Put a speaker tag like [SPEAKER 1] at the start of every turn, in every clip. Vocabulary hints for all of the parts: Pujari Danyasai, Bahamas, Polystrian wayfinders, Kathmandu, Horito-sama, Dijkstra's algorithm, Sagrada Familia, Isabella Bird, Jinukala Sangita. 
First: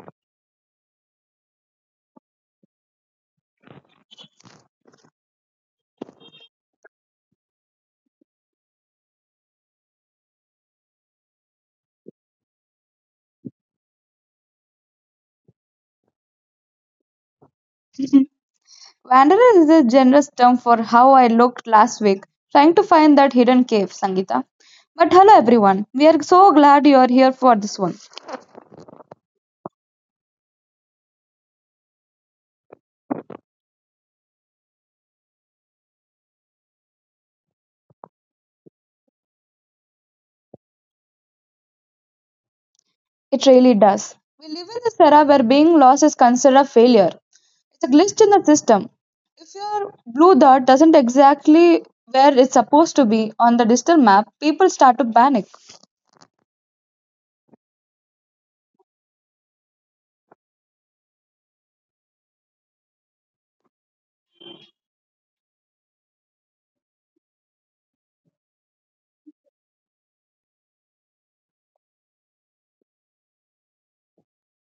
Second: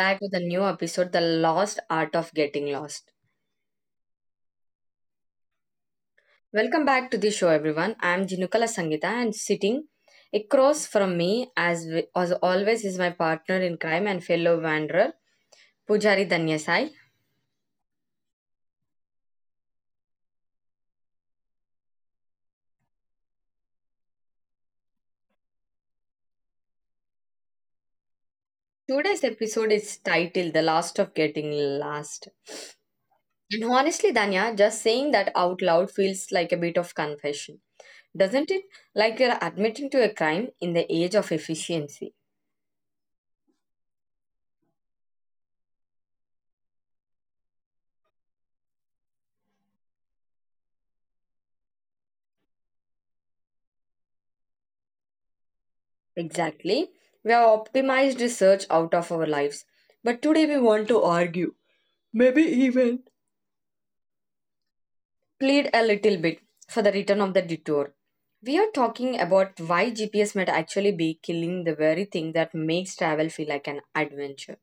[SPEAKER 1] back with a new episode, The Lost Art of Getting Lost. Welcome back to the show, everyone. I'm Jinukala Sangita, and sitting across from me, as always, is my partner in crime and fellow wanderer, Pujari Danyasai.
[SPEAKER 2] Wanderer is a generous term for how I looked last week, trying to find that hidden cave, Sangita. But hello everyone, we are so glad you are here for this one.
[SPEAKER 1] Today's episode is titled The Lost of Getting Lost. And honestly, Danya, just saying that out loud feels like a bit of confession, doesn't it? Like you're admitting to a crime in the age of efficiency.
[SPEAKER 2] It really does. We live in this era where being lost is considered a failure. It's a glitch in the system. If your blue dot doesn't exactly where it's supposed to be on the digital map, people start to panic.
[SPEAKER 1] Exactly. We have optimized research out of our lives. But today we want to argue, maybe even plead a little bit for the return of the detour. We are talking about why GPS might actually be killing the very thing that makes travel feel like an adventure.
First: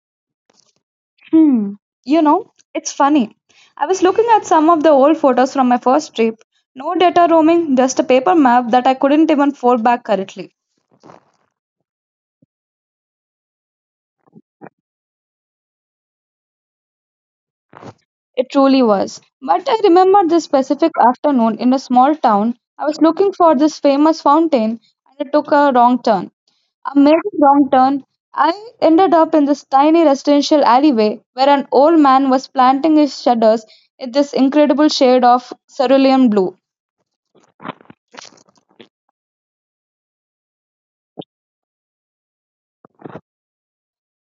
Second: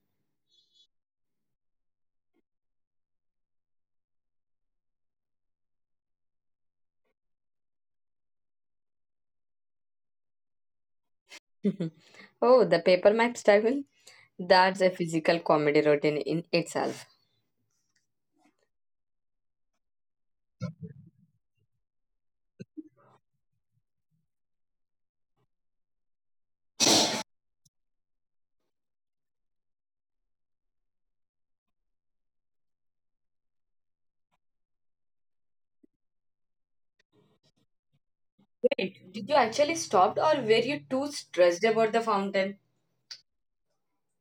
[SPEAKER 2] Hmm. You know, it's funny. I was looking at some of the old photos from my first trip. No data roaming, just a paper map that I couldn't even fold back correctly.
[SPEAKER 1] Oh, the paper maps travel? That's a physical comedy routine in itself.
[SPEAKER 2] It truly was. But I remember this specific afternoon in a small town. I was looking for this famous fountain and I took a wrong turn. A major wrong turn. I ended up in this tiny residential alleyway where an old man was planting his shutters in this incredible shade of cerulean blue.
[SPEAKER 1] Wait, did you actually stop, or were you too stressed about the fountain?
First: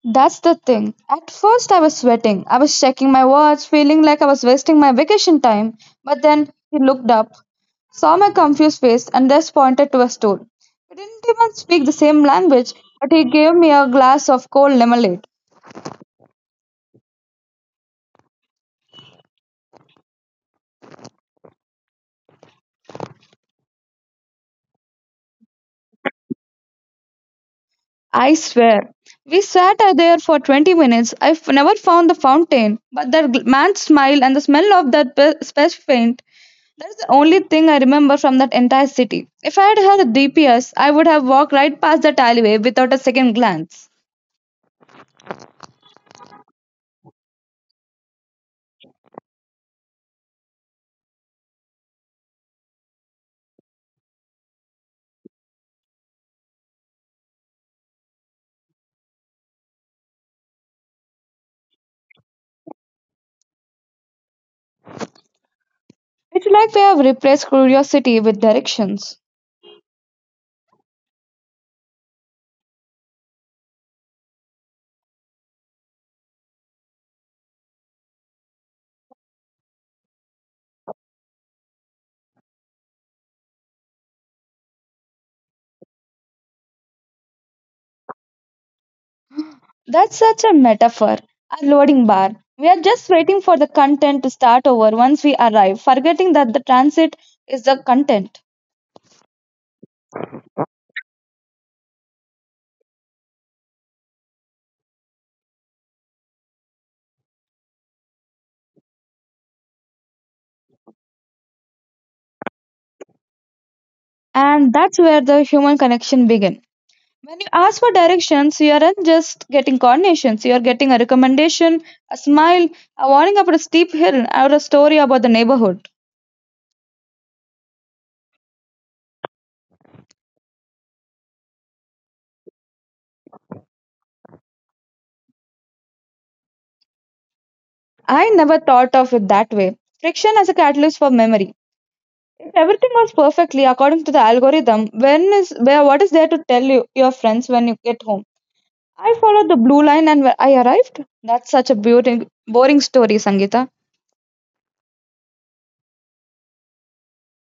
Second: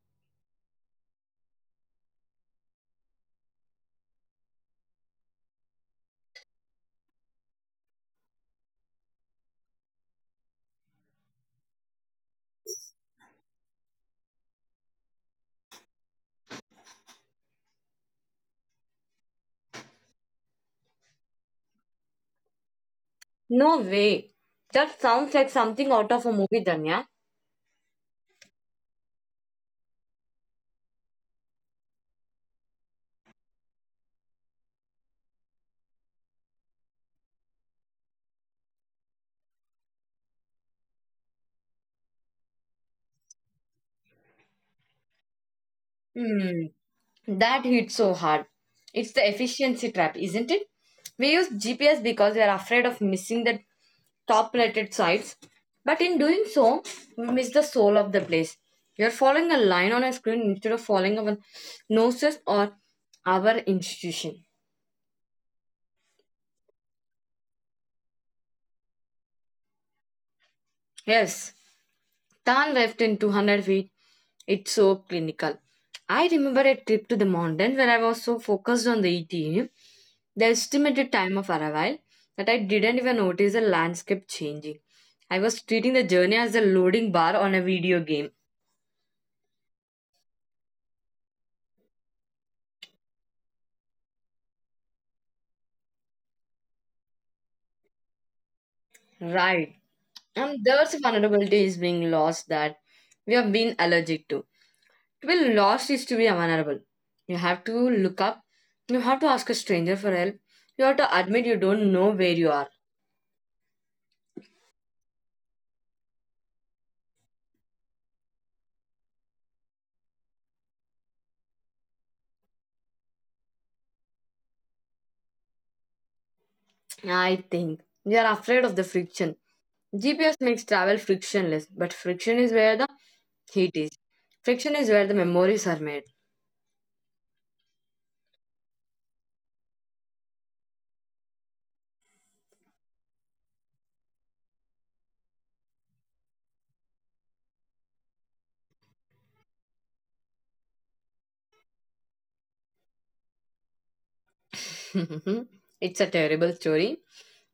[SPEAKER 2] That's the thing. At first, I was sweating. I was checking my watch, feeling like I was wasting my vacation time. But then he looked up, saw my confused face, and just pointed to a stool. We didn't even speak the same language, but he gave me a glass of cold lemonade.
[SPEAKER 1] No way. That sounds like something out of a movie, Danya.
[SPEAKER 2] I swear. We sat out there for 20 minutes. Never found the fountain, but that man's smile and the smell of that space paint, that's the only thing I remember from that entire city. If I had had a DPS, I would have walked right past that alleyway without a second glance.
[SPEAKER 1] Mm, that hits so hard. It's the efficiency trap, isn't it? We use GPS because we are afraid of missing the top rated sites, but in doing so, we miss the soul of the place. You're following a line on a screen instead of following our noses or our institution.
[SPEAKER 2] It's like we have replaced curiosity with directions.
[SPEAKER 1] Yes, Tan left in 200 feet. It's so clinical. I remember a trip to the mountain where I was so focused on the ETA, the estimated time of arrival, that I didn't even notice the landscape changing. I was treating the journey as a loading bar on a video game.
[SPEAKER 2] That's such a metaphor. Our loading bar. We are just waiting for the content to start over once we arrive, forgetting that the transit is the content.
[SPEAKER 1] Right. And there's a vulnerability is being lost that we have been allergic to. To be lost is to be vulnerable. You have to look up. You have to ask a stranger for help. You have to admit you don't know where you are.
[SPEAKER 2] And that's where the human connection begins. When you ask for directions, you aren't just getting coordinations, you are getting a recommendation, a smile, a warning about a steep hill, or a story about the neighborhood.
[SPEAKER 1] I think we are afraid of the friction. GPS makes travel frictionless, but friction is where the heat is. Friction is where the memories are made.
[SPEAKER 2] I never thought of it that way. Friction as a catalyst for memory. If everything was perfectly according to the algorithm, when is where what is there to tell you your friends when you get home? I followed the blue line and I arrived. That's such a beautiful, boring story, Sangeeta.
[SPEAKER 1] It's a terrible story.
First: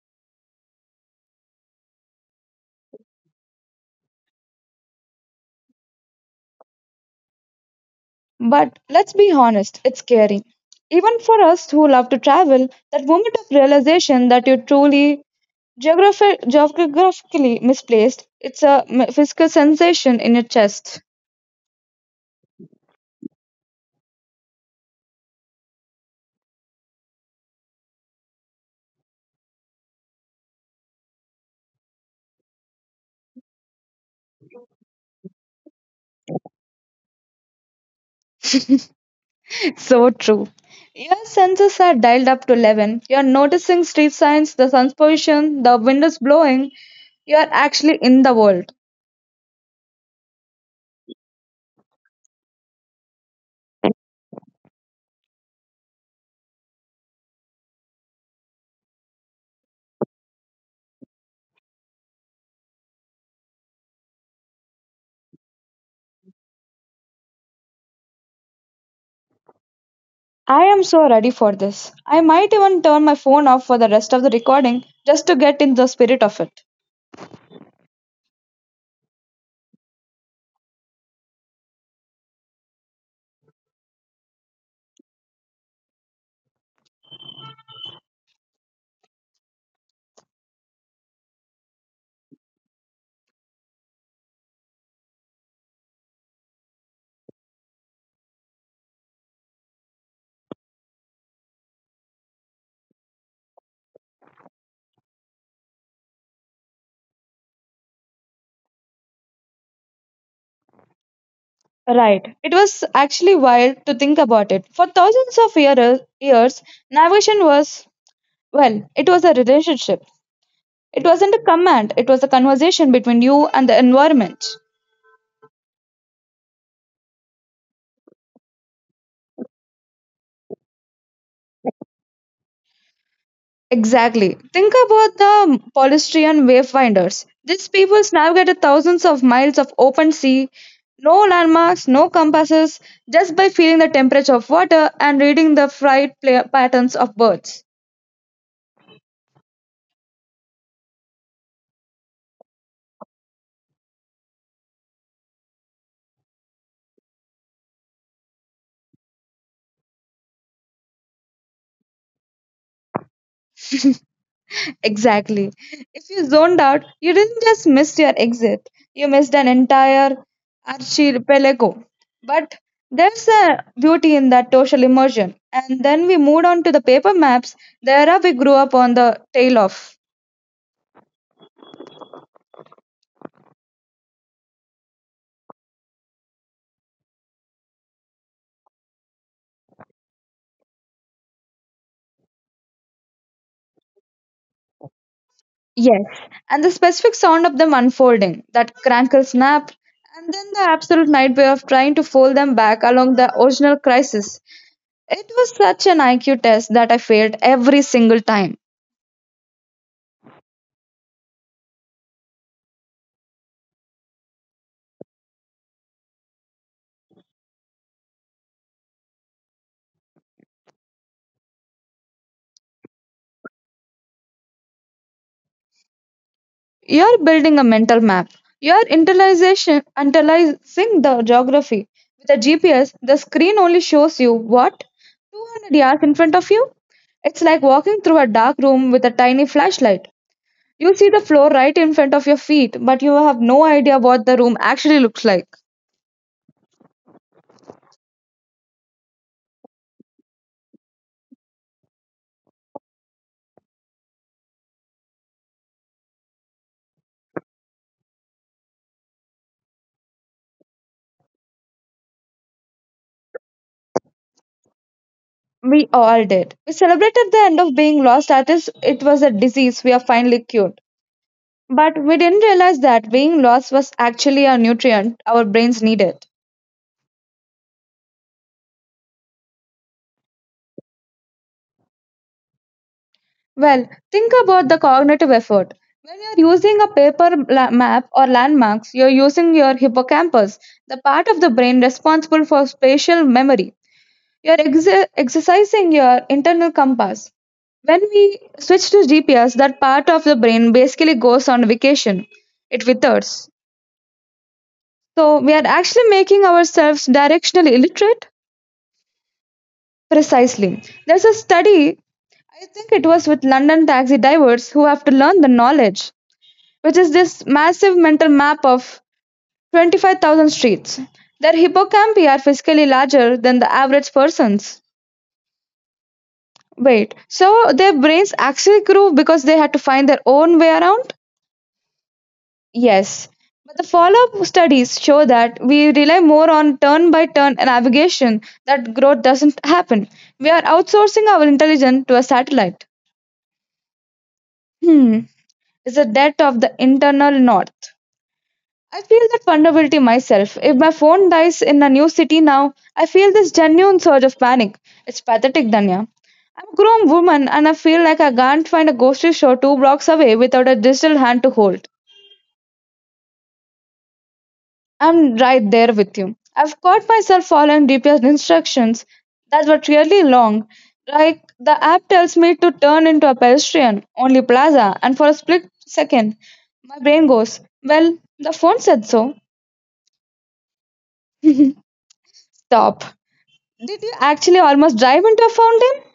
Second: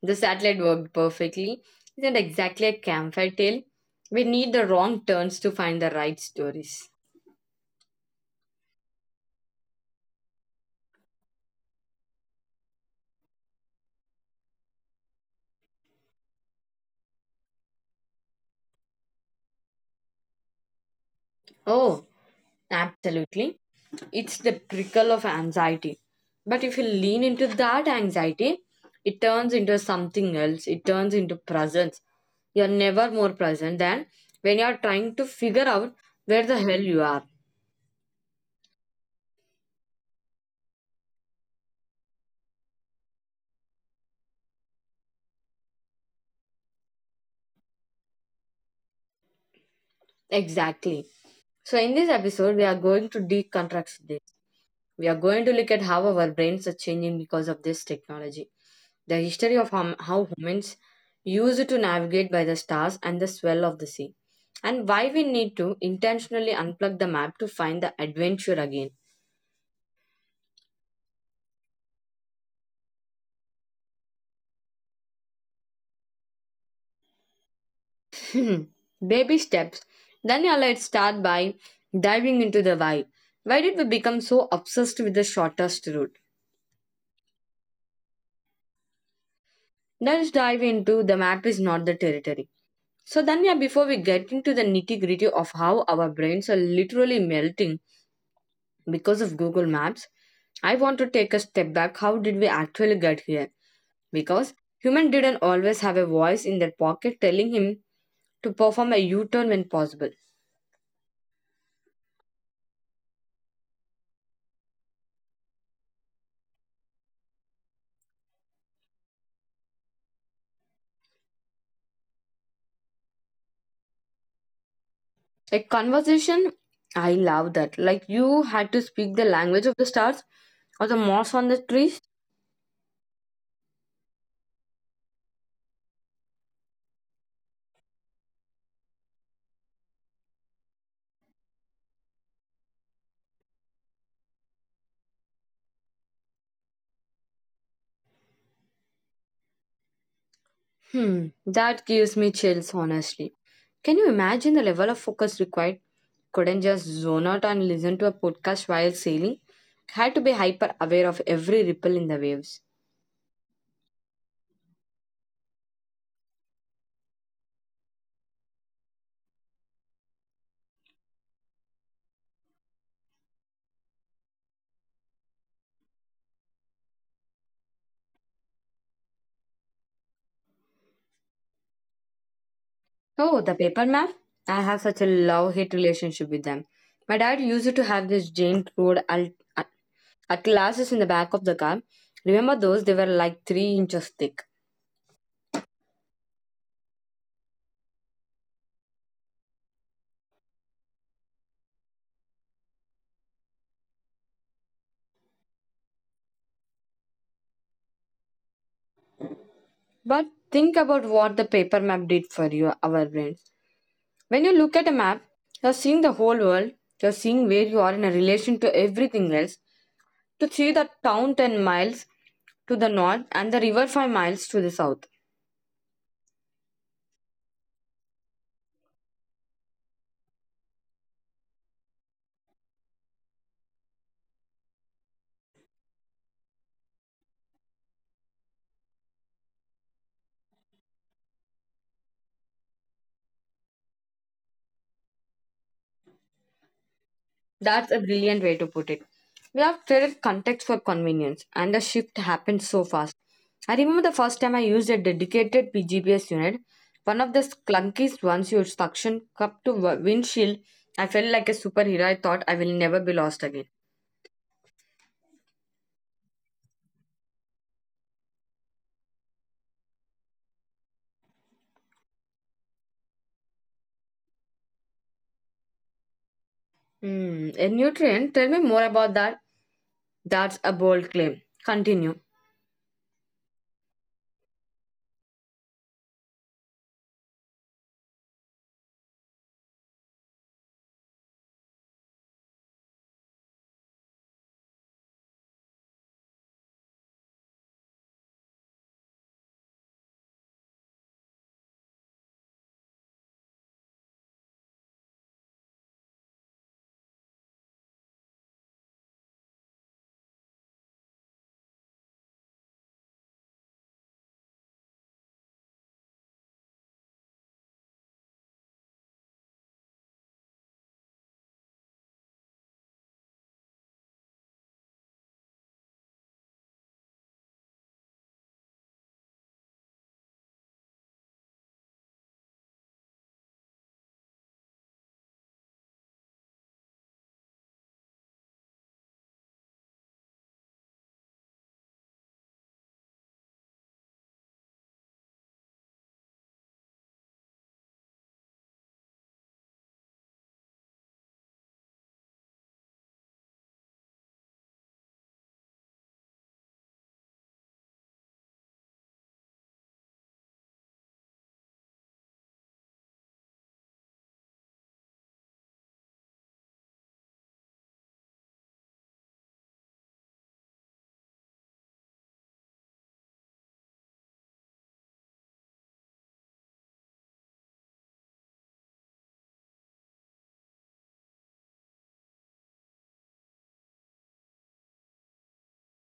[SPEAKER 1] The satellite worked perfectly. Isn't exactly a campfire tale. We need the wrong turns to find the right stories.
[SPEAKER 2] But let's be honest, it's scary. Even for us who love to travel, that moment of realization that you're truly geographically misplaced, it's a physical sensation in your chest.
[SPEAKER 1] Oh, absolutely. It's the prickle of anxiety. But if you lean into that anxiety, it turns into something else. It turns into presence. You're never more present than when you're trying to figure out where the hell you are.
[SPEAKER 2] So true. Your senses are dialed up to 11. You're noticing street signs, the sun's position, the windows blowing. You're actually in the world.
[SPEAKER 1] Exactly. So, in this episode, we are going to deconstruct this. We are going to look at how our brains are changing because of this technology, the history of how humans used to navigate by the stars and the swell of the sea, and why we need to intentionally unplug the map to find the adventure again.
[SPEAKER 2] I am so ready for this. I might even turn my phone off for the rest of the recording just to get in the spirit of it.
[SPEAKER 1] Baby steps. Then yeah, let's start by diving into the why. Why did we become so obsessed with the shortest route? Let's dive into the map is not the territory. So then yeah, before we get into the nitty gritty of how our brains are literally melting because of Google Maps, I want to take a step back. How did we actually get here? Because human didn't always have a voice in their pocket telling him to perform a U-turn when possible.
[SPEAKER 2] Right. It was actually wild to think about it. For thousands of years, navigation was, well, it was a relationship. It wasn't a command, it was a conversation between you and the environment.
[SPEAKER 1] Like conversation, I love that. Like you had to speak the language of the stars or the moss on the trees.
[SPEAKER 2] Exactly. Think about the Polystrian wayfinders. These people navigated thousands of miles of open sea, no landmarks, no compasses, just by feeling the temperature of water and reading the flight patterns of birds.
[SPEAKER 1] Hmm, that gives me chills, honestly. Can you imagine the level of focus required? Couldn't just zone out and listen to a podcast while sailing. Had to be hyper aware of every ripple in the waves.
[SPEAKER 2] Exactly. If you zoned out, you didn't just miss your exit, you missed an entire archipelago. But there's a beauty in that social immersion. And then we moved on to the paper maps, the era we grew up on the tail of.
[SPEAKER 1] Oh, the paper map? I have such a love hate relationship with them. My dad used to have this giant at- atlases in the back of the car. Remember those? They were like 3 inches thick.
[SPEAKER 2] Yes, and the specific sound of them unfolding, that crankle snap, and then the absolute nightmare of trying to fold them back along the original crisis. It was such an IQ test that I failed every single time.
[SPEAKER 1] But think about what the paper map did for you, our brains. When you look at a map, you're seeing the whole world, you're seeing where you are in a relation to everything else, to see the town 10 miles to the north and the river 5 miles to the south.
[SPEAKER 2] You're building a mental map. You're internalization, internalizing the geography. With a GPS, the screen only shows you what? 200 yards in front of you? It's like walking through a dark room with a tiny flashlight. You see the floor right in front of your feet, but you have no idea what the room actually looks like.
[SPEAKER 1] That's a brilliant way to put it. We have traded context for convenience, and the shift happened so fast. I remember the first time I used a dedicated PGPS unit, one of the clunkiest ones used suction cup to windshield. I felt like a superhero. I thought I will never be lost again.
[SPEAKER 2] We all did. We celebrated the end of being lost as it was a disease we are finally cured. But we didn't realize that being lost was actually a nutrient our brains needed.
[SPEAKER 1] Hmm, a nutrient? Tell me more about that. That's a bold claim. Continue.
[SPEAKER 2] Well, think about the cognitive effort. When you're using a paper map or landmarks, you're using your hippocampus, the part of the brain responsible for spatial memory. You're ex exercising your internal compass. When we switch to GPS, that part of the brain basically goes on vacation. It withers. So we are actually making ourselves directionally illiterate? Precisely. There's a study, I think it was with London taxi drivers who have to learn the knowledge. Which is this massive mental map of 25,000 streets. Their hippocampi are physically larger than the average person's. Wait, so their brains actually grew because they had to find their own way around? Yes. But the follow up studies show that we rely more on turn by turn navigation that growth doesn't happen. We are outsourcing our intelligence to a satellite. Hmm. It's the death of the internal north. I feel that vulnerability myself. If my phone dies in a new city now, I feel this genuine surge of panic. It's pathetic, Danya. I'm a grown woman and I feel like I can't find a grocery store two blocks away without a digital hand to hold. I'm right there with you. I've caught myself following GPS instructions that were really long. Like the app tells me to turn into a pedestrian only plaza, and for a split second, my brain goes, well, the phone said so. Stop. Did you actually almost dive into a fountain?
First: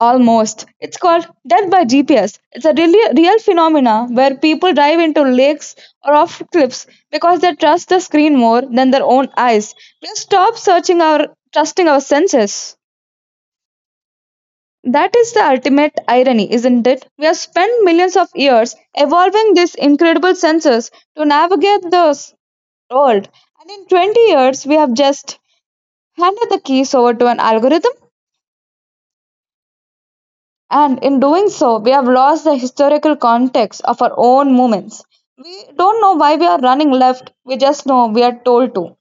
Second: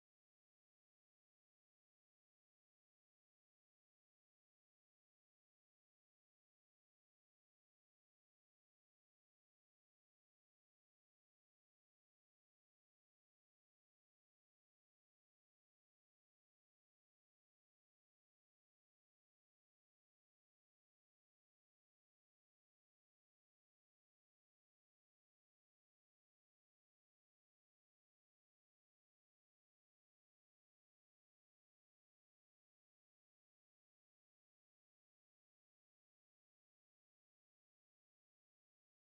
[SPEAKER 2] Almost. It's called death by GPS. It's a really real phenomena where people dive into lakes or off cliffs because they trust the screen more than their own eyes. We stop searching our trusting our senses. That is the ultimate irony, isn't it? We have spent millions of years evolving these incredible senses to navigate the world, and in 20 years we have just handed the keys over to an algorithm. And in doing so, we have lost the historical context of our own movements. We don't know why we are running left, we just know we are told to.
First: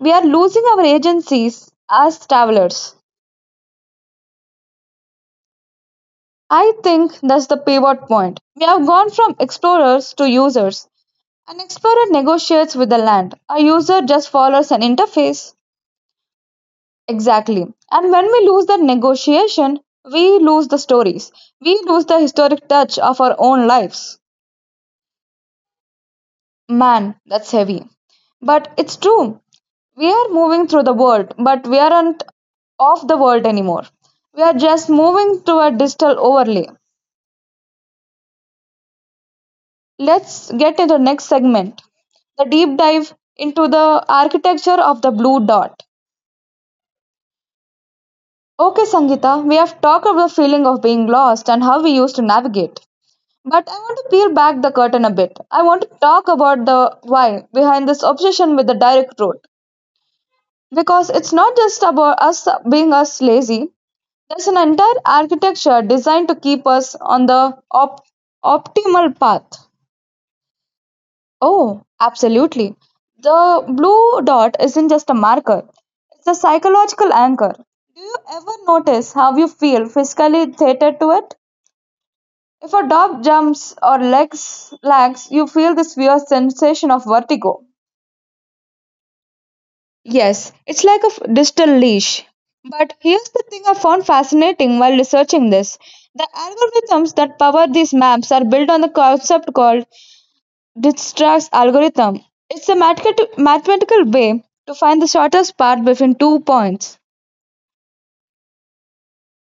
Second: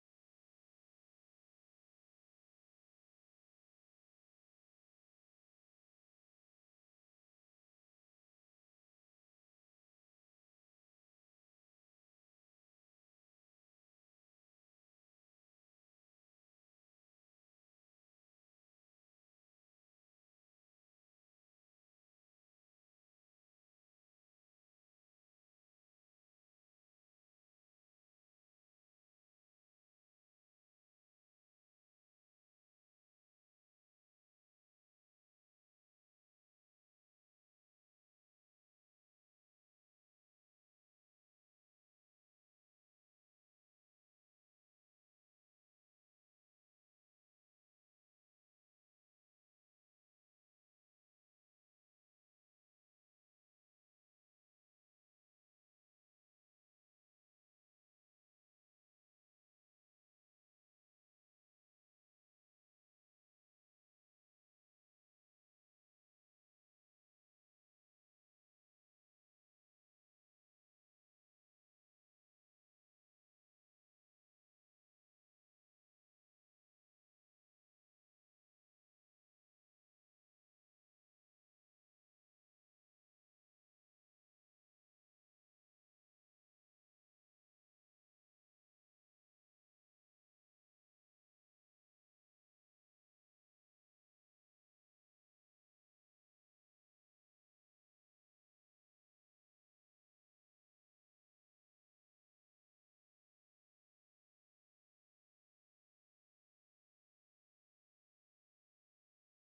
[SPEAKER 2] We are losing our agencies as travelers. I think that's the pivot point. We have gone from explorers to users. An explorer negotiates with the land, a user just follows an interface. Exactly. And when we lose that negotiation, we lose the stories, we lose the historic touch of our own lives. Man, that's heavy. But it's true. We are moving through the world, but we aren't of the world anymore. We are just moving to a digital overlay. Let's get into the next segment the deep dive into the architecture of the blue dot. Okay, Sangeeta, we have talked about the feeling of being lost and how we used to navigate. But I want to peel back the curtain a bit. I want to talk about the why behind this obsession with the direct route. Because it's not just about us being us lazy. There's an entire architecture designed to keep us on the optimal path. Oh, absolutely. The blue dot isn't just a marker, it's a psychological anchor. Do you ever notice how you feel physically theatered to it? If a dog jumps or legs lags, you feel this weird sensation of vertigo. Yes, it's like a digital leash. But here's the thing I found fascinating while researching this. The algorithms that power these maps are built on the concept called Dijkstra's algorithm. It's a mathematical way to find the shortest path between two points.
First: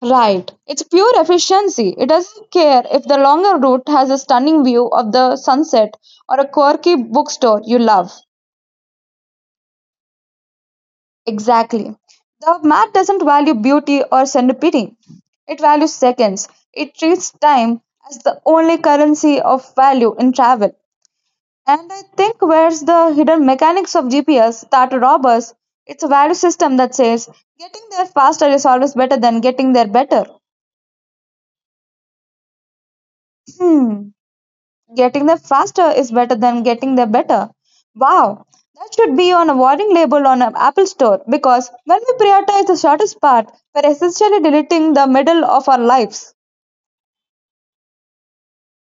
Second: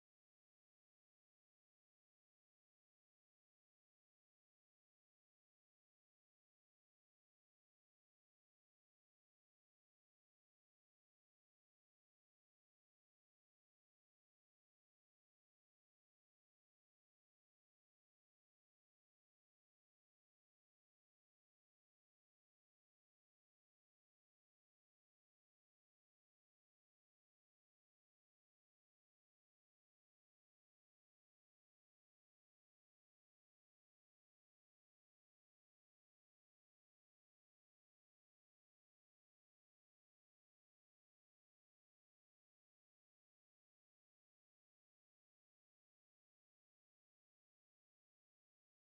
[SPEAKER 2] Right. It's pure efficiency. It doesn't care if the longer route has a stunning view of the sunset or a quirky bookstore you love. Exactly. The map doesn't value beauty or serendipity. It values seconds. It treats time as the only currency of value in travel. And I think where's the hidden mechanics of GPS start to rob us, it's a value system that says getting there faster is always better than getting there better. Hmm. Getting there faster is better than getting there better. Wow, that should be on a warning label on an Apple store because when we prioritize the shortest part, we're essentially deleting the middle of our lives.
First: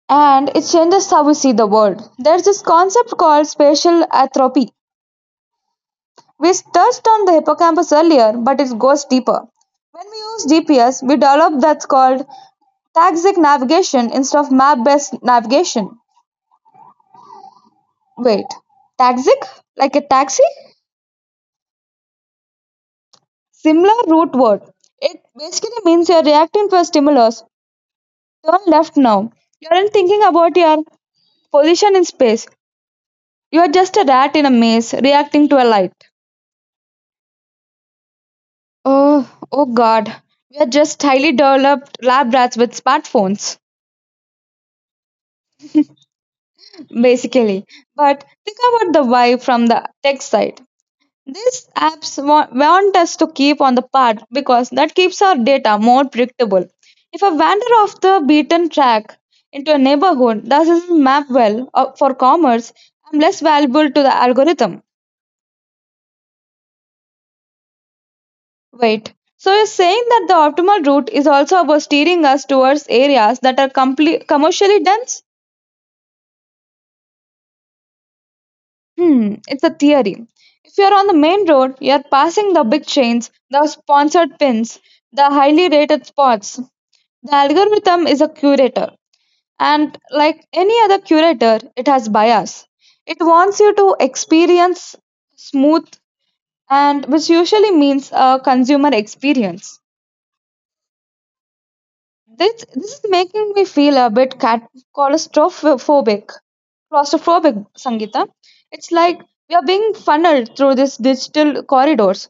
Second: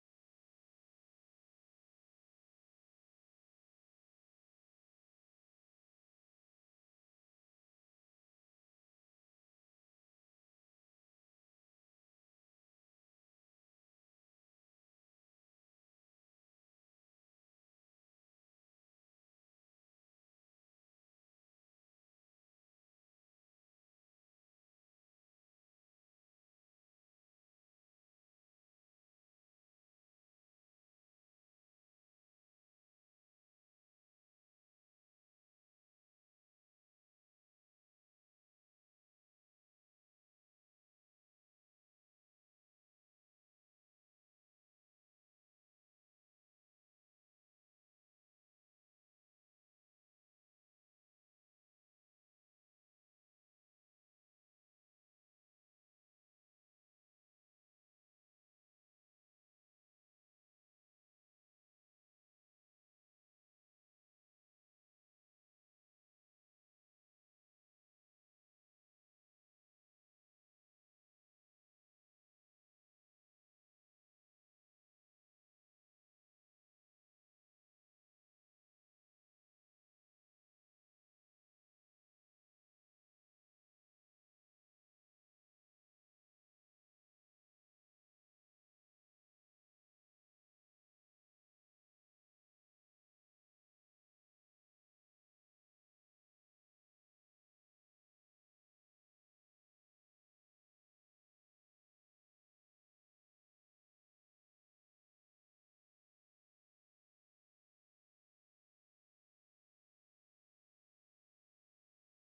[SPEAKER 2] And it changes how we see the world. There's this concept called spatial atrophy. We touched on the hippocampus earlier, but it goes deeper. When we use GPS, we develop that's called taxic navigation instead of map based navigation. Wait, taxic? Like a taxi? Similar root word. It basically means you're reacting to a stimulus. Turn left now. You aren't thinking about your position in space. You're just a rat in a maze reacting to a light. Oh, oh God. We are just highly developed lab rats with smartphones, basically. But think about the why from the tech side. These want us to keep on the path because that keeps our data more predictable. If I wander off the beaten track into a neighborhood that doesn't map well for commerce, I'm less valuable to the algorithm. Wait, so you're saying that the optimal route is also about steering us towards areas that are commercially dense? Hmm, it's a theory. If you're on the main road, you're passing the big chains, the sponsored pins, the highly rated spots. The algorithm is a curator, and like any other curator, it has bias. It wants you to experience smooth, and which usually means a consumer experience. This is making me feel a bit claustrophobic. Claustrophobic, Sangita. It's like we are being funneled through these digital corridors.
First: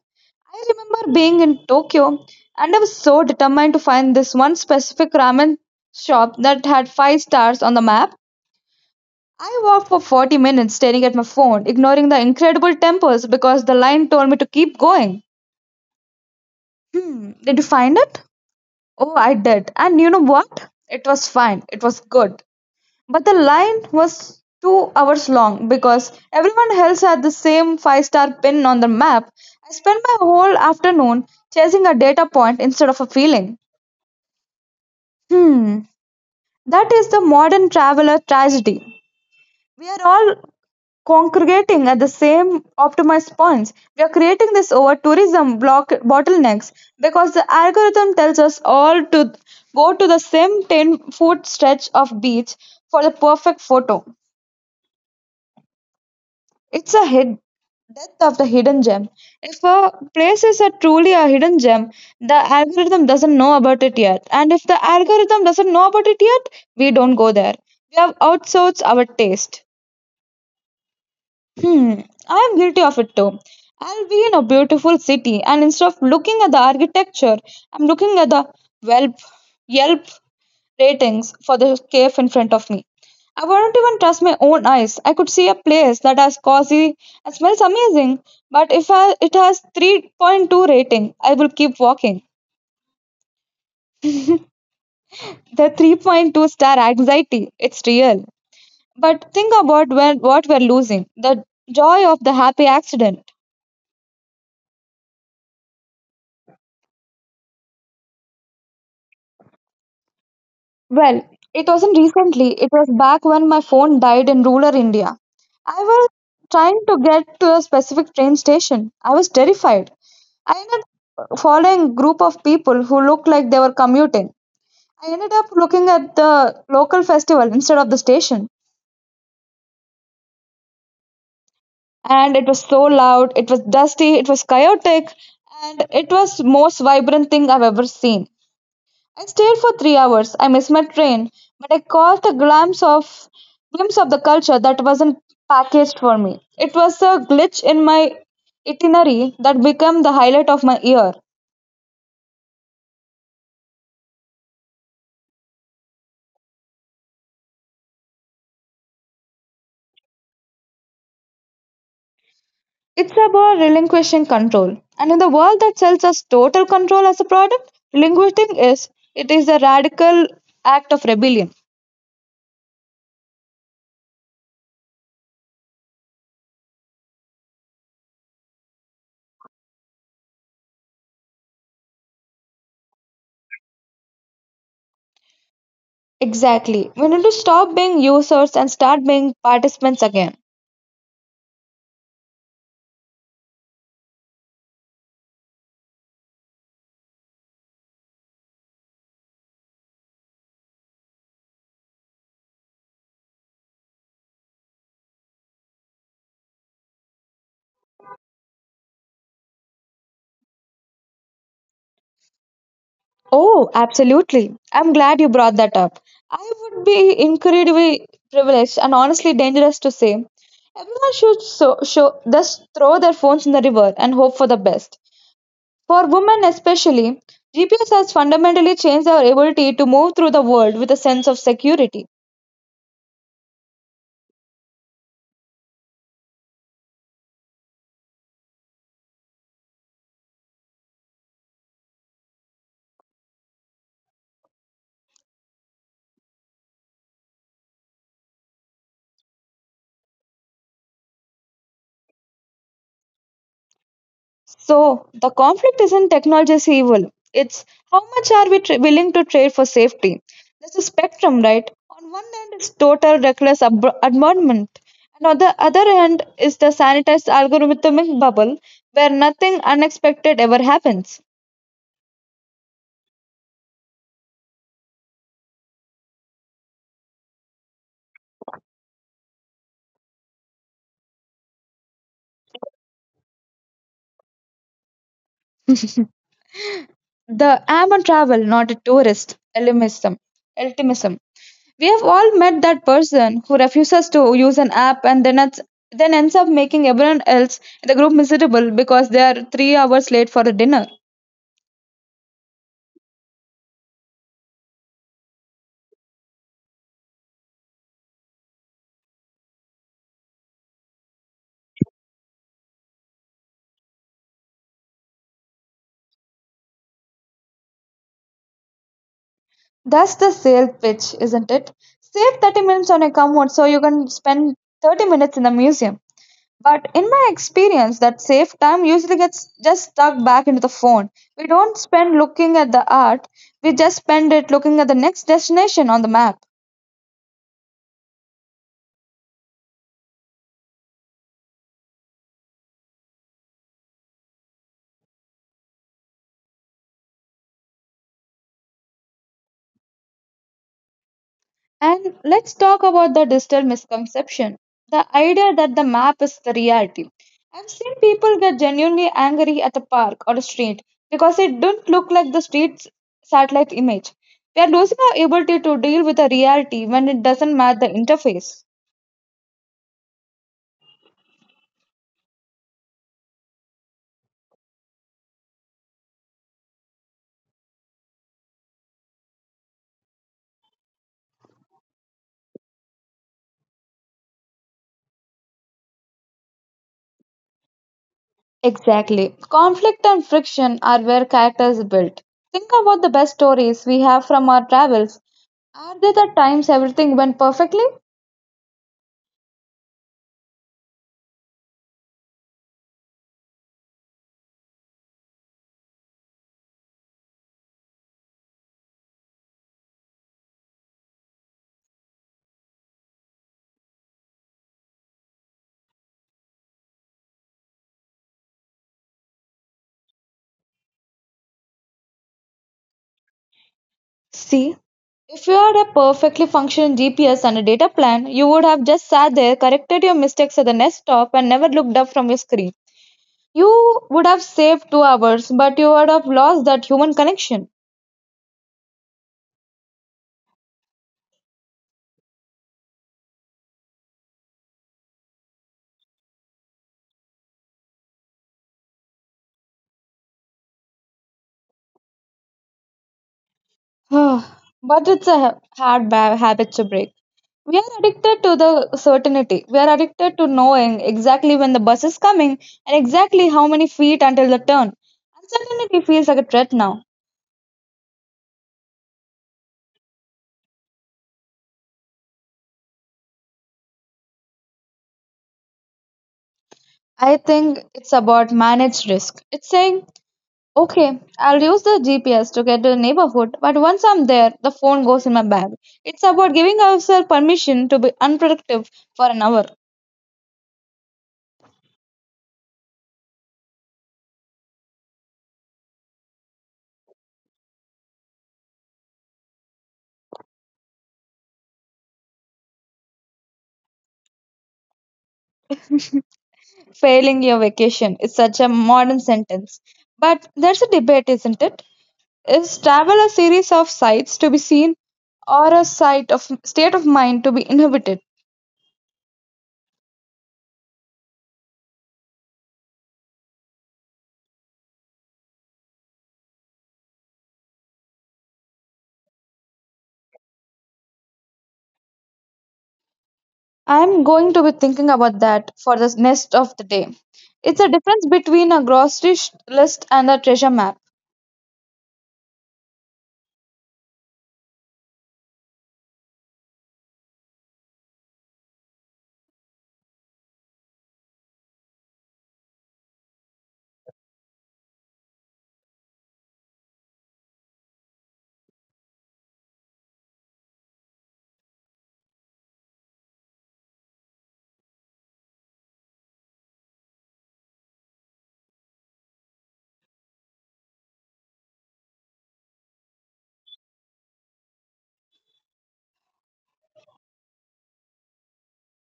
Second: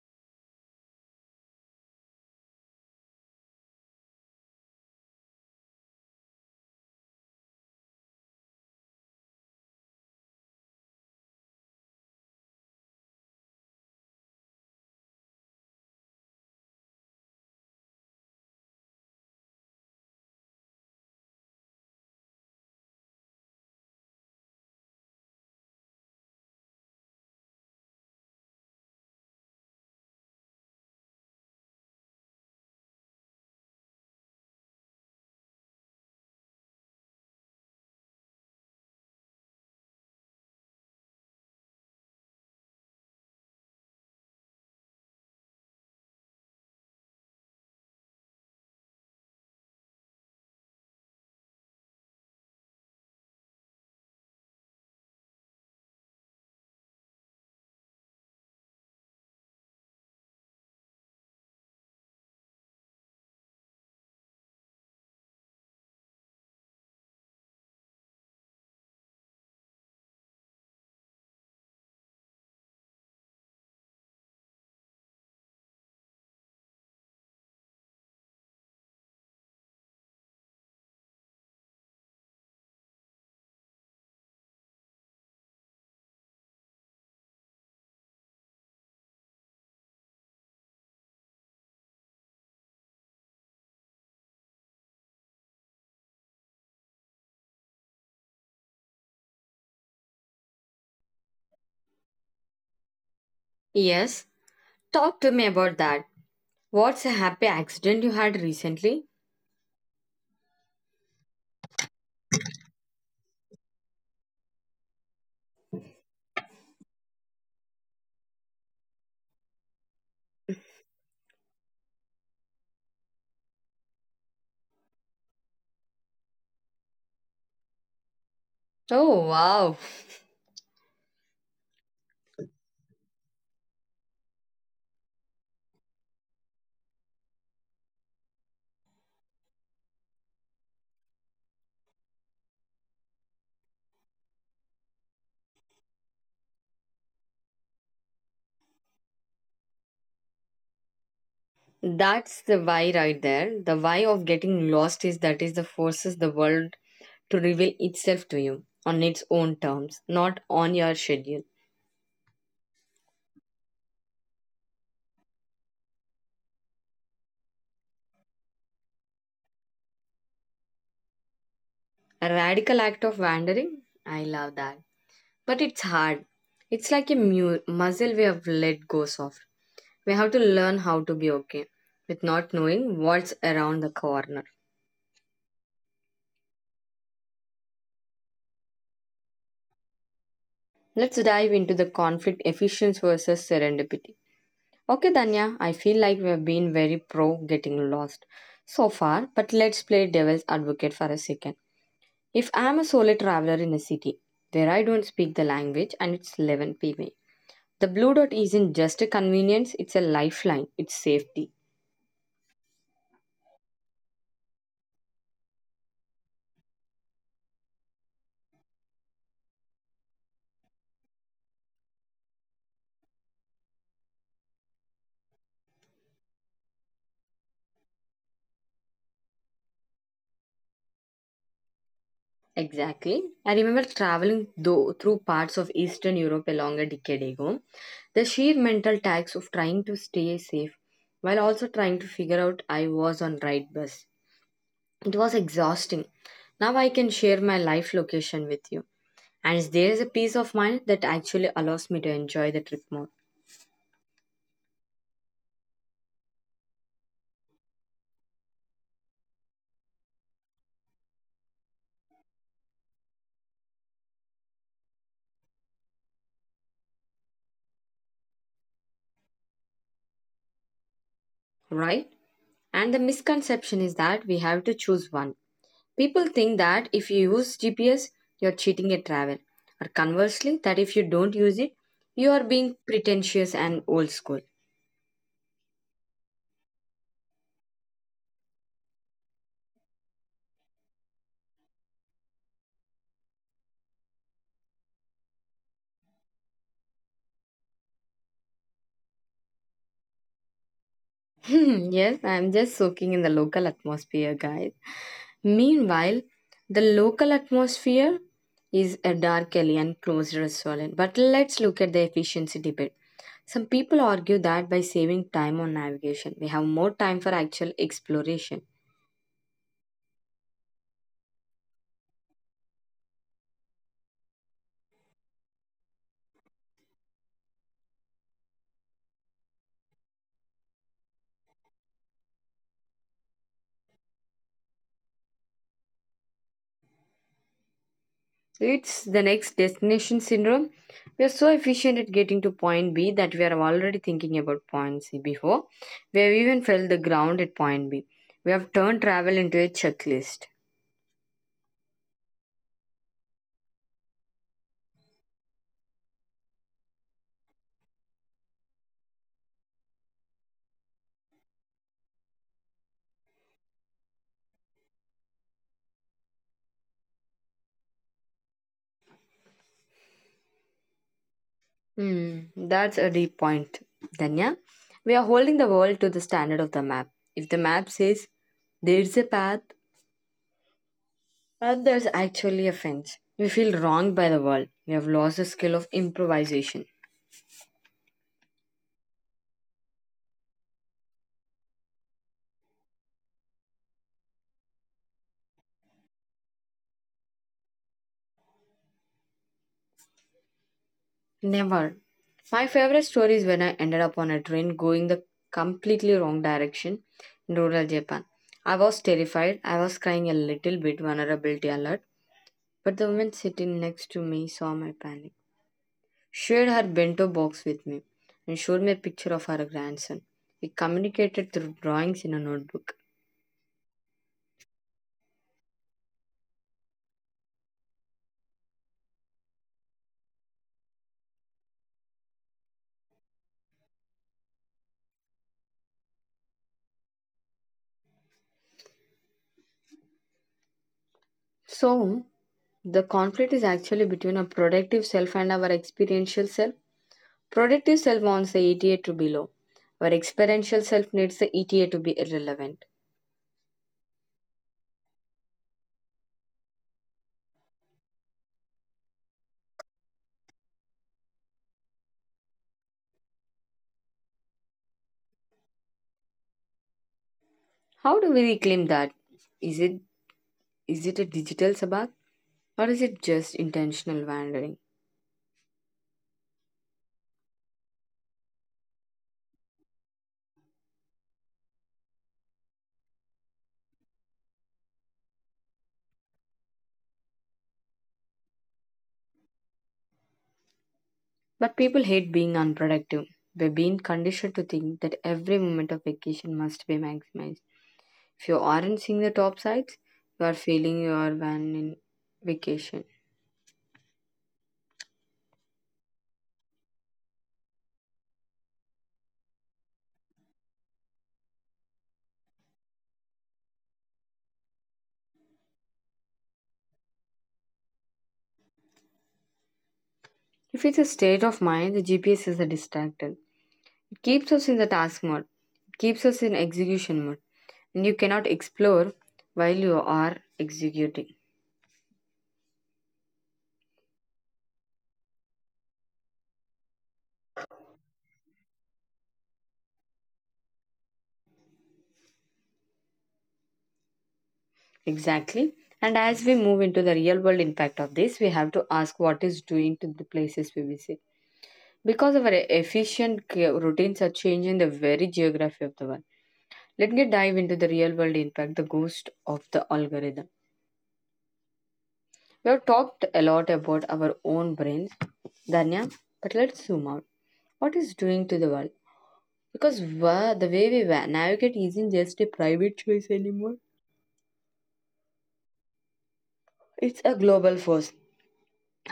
[SPEAKER 2] I remember being in Tokyo and I was so determined to find this one specific ramen shop that had 5 stars on the map. I walked for 40 minutes staring at my phone, ignoring the incredible temples because the line told me to keep going. Hmm, did you find it? Oh, I did. And you know what? It was fine. It was good. But the line was 2 hours long because everyone else had the same 5 star pin on the map. I spent my whole afternoon chasing a data point instead of a feeling. Hmm, that is the modern traveler tragedy. We are all congregating at the same optimized points. We are creating this over tourism block bottlenecks because the algorithm tells us all to go to the same 10-foot stretch of beach for the perfect photo. It's a hid depth of the hidden gem. If a place is a truly a hidden gem, the algorithm doesn't know about it yet. And if the algorithm doesn't know about it yet, we don't go there. We have outsourced our taste. Hmm, I am guilty of it too. I'll be in a beautiful city, and instead of looking at the architecture, I'm looking at the Welp, Yelp ratings for the cave in front of me. I wouldn't even trust my own eyes. I could see a place that has cozy and smells amazing, but if I, it has 3.2 rating, I will keep walking. The 3.2-star anxiety, it's real. But think about when, what we're losing the joy of the happy accident,
[SPEAKER 1] Yes, talk to me about that. What's a happy accident you had recently?
[SPEAKER 2] Well, it wasn't recently, it was back when my phone died in rural India. I was trying to get to a specific train station. I was terrified. I ended up following a group of people who looked like they were commuting. I ended up looking at the local festival instead of the station.
[SPEAKER 1] Oh, wow.
[SPEAKER 2] And it was so loud, it was dusty, it was chaotic, and it was most vibrant thing I've ever seen. I stayed for 3 hours. I missed my train, but I caught a glimpse of the culture that wasn't packaged for me. It was a glitch in my itinerary that became the highlight of my year.
[SPEAKER 1] That's the why right there. The why of getting lost is that is the forces the world to reveal itself to you on its own terms, not on your schedule.
[SPEAKER 2] It's about relinquishing control. And in the world that sells us total control as a product, relinquishing is it is a radical act of rebellion.
[SPEAKER 1] A radical act of wandering? I love that. But it's hard. It's like a muscle we have let go of. We have to learn how to be okay with not knowing what's around the corner.
[SPEAKER 2] Exactly. We need to stop being users and start being participants again.
[SPEAKER 1] Let's dive into the conflict efficiency versus serendipity. Okay, Danya, I feel like we have been very pro getting lost so far, but let's play devil's advocate for a second. If I am a solo traveler in a city where I don't speak the language and it's 11 p.m., the blue dot isn't just a convenience, it's a lifeline, it's safety.
[SPEAKER 2] Oh, absolutely. I'm glad you brought that up. I would be incredibly privileged and honestly dangerous to say. Everyone should so, show, just throw their phones in the river and hope for the best. For women especially, GPS has fundamentally changed our ability to move through the world with a sense of security.
[SPEAKER 1] Exactly. I remember traveling though, through parts of Eastern Europe along a decade ago. The sheer mental tax of trying to stay safe while also trying to figure out I was on right bus. It was exhausting. Now I can share my life location with you. And there is a peace of mind that actually allows me to enjoy the trip more,
[SPEAKER 2] So the conflict isn't technology's evil. It's how much are we willing to trade for safety. There's a spectrum, right? On one end is total reckless abandonment, and on the other end is the sanitized algorithmic bubble where nothing unexpected ever happens.
[SPEAKER 1] right? And the misconception is that we have to choose one. People think that if you use GPS, you're cheating at travel, or conversely, that if you don't use it, you are being pretentious and old school.
[SPEAKER 2] The aim on travel, not a tourist, elimism. Ultimism. We have all met that person who refuses to use an app and then ends up making everyone else in the group miserable because they are 3 hours late for a dinner.
[SPEAKER 1] Yes, I'm just soaking in the local atmosphere, guys. Meanwhile, the local atmosphere is a dark alley and closed restaurant. But let's look at the efficiency debate. Some people argue that by saving time on navigation, we have more time for actual exploration.
[SPEAKER 2] That's the sale pitch, isn't it? Save 30 minutes on a commute so you can spend 30 minutes in the museum. But in my experience, that saved time usually gets just stuck back into the phone. We don't spend looking at the art, we just spend it looking at the next destination on the map.
[SPEAKER 1] It's the next destination syndrome. We are so efficient at getting to point B that we are already thinking about point C before we have even felt the ground at point B. We have turned travel into a checklist.
[SPEAKER 2] And let's talk about the digital misconception the idea that the map is the reality. I've seen people get genuinely angry at a park or a street because it don't look like the street's satellite image. We are losing our ability to deal with the reality when it doesn't match the interface.
[SPEAKER 1] Hmm, that's a deep point, Danya. We are holding the world to the standard of the map. If the map says there's a path, but there's actually a fence, we feel wronged by the world. We have lost the skill of improvisation.
[SPEAKER 2] Exactly. Conflict and friction are where characters build. Think about the best stories we have from our travels. Are they the times everything went perfectly?
[SPEAKER 1] Never. My favorite story is when I ended up on a train going the completely wrong direction in rural Japan. I was terrified. I was crying a little bit, vulnerability alert. But the woman sitting next to me saw my panic. Shared her bento box with me and showed me a picture of her grandson. We communicated through drawings in a notebook.
[SPEAKER 2] See, if you had a perfectly functioning GPS and a data plan, you would have just sat there, corrected your mistakes at the next stop, and never looked up from your screen. You would have saved 2 hours, but you would have lost that human connection.
[SPEAKER 1] So, the conflict is actually between our productive self and our experiential self. Productive self wants the ETA to be low, our experiential self needs the ETA to be irrelevant.
[SPEAKER 2] But it's a hard habit to break. We are addicted to the certainty. We are addicted to knowing exactly when the bus is coming and exactly how many feet until the turn. Uncertainty feels like a threat now.
[SPEAKER 1] How do we reclaim that? Is it is it a digital sabbath, or is it just intentional wandering?
[SPEAKER 2] I think it's about managed risk. It's saying okay, I'll use the GPS to get to the neighborhood, but once I'm there, the phone goes in my bag. It's about giving ourselves permission to be unproductive for an hour.
[SPEAKER 1] But people hate being unproductive. We've been conditioned to think that every moment of vacation must be maximized. If you aren't seeing the top sides, you are feeling you are van in vacation.
[SPEAKER 2] Failing your vacation is such a modern sentence. But there's a debate, isn't it? Is travel a series of sights to be seen or a sight of state of mind to be inhibited?
[SPEAKER 1] If it's a state of mind, the GPS is a distractor. It keeps us in the task mode. It keeps us in execution mode. And you cannot explore while you are executing.
[SPEAKER 2] I'm going to be thinking about that for the rest of the day. It's a difference between a grocery list and a treasure map.
[SPEAKER 1] Exactly. And as we move into the real world impact of this, we have to ask what is doing to the places we visit. Because our efficient routines are changing the very geography of the world. Let me dive into the real world impact, the ghost of the algorithm. We have talked a lot about our own brains, Danya, but let's zoom out. What is doing to the world? Because the way we navigate isn't just a private choice anymore, it's a global force.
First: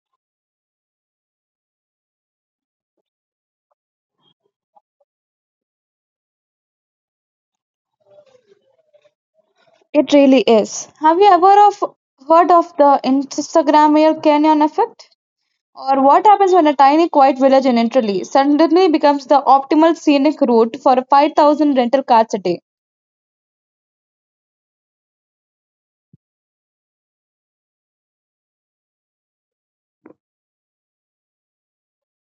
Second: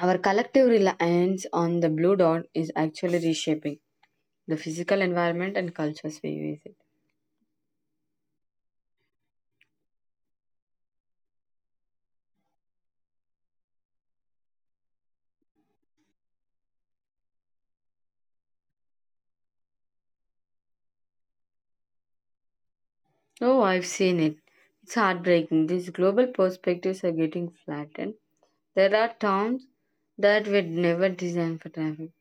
[SPEAKER 1] Our collective reliance on the blue dot is actually reshaping the physical environment and cultures we visit.
[SPEAKER 2] It really is. Have you ever of heard of the Instagrammail Canyon effect? Or what happens when a tiny quiet village in Italy suddenly becomes the optimal scenic route for 5,000 rental cars a day?
[SPEAKER 1] Oh, I've seen it. It's heartbreaking. These global perspectives are getting flattened. There are towns that were never designed for traffic.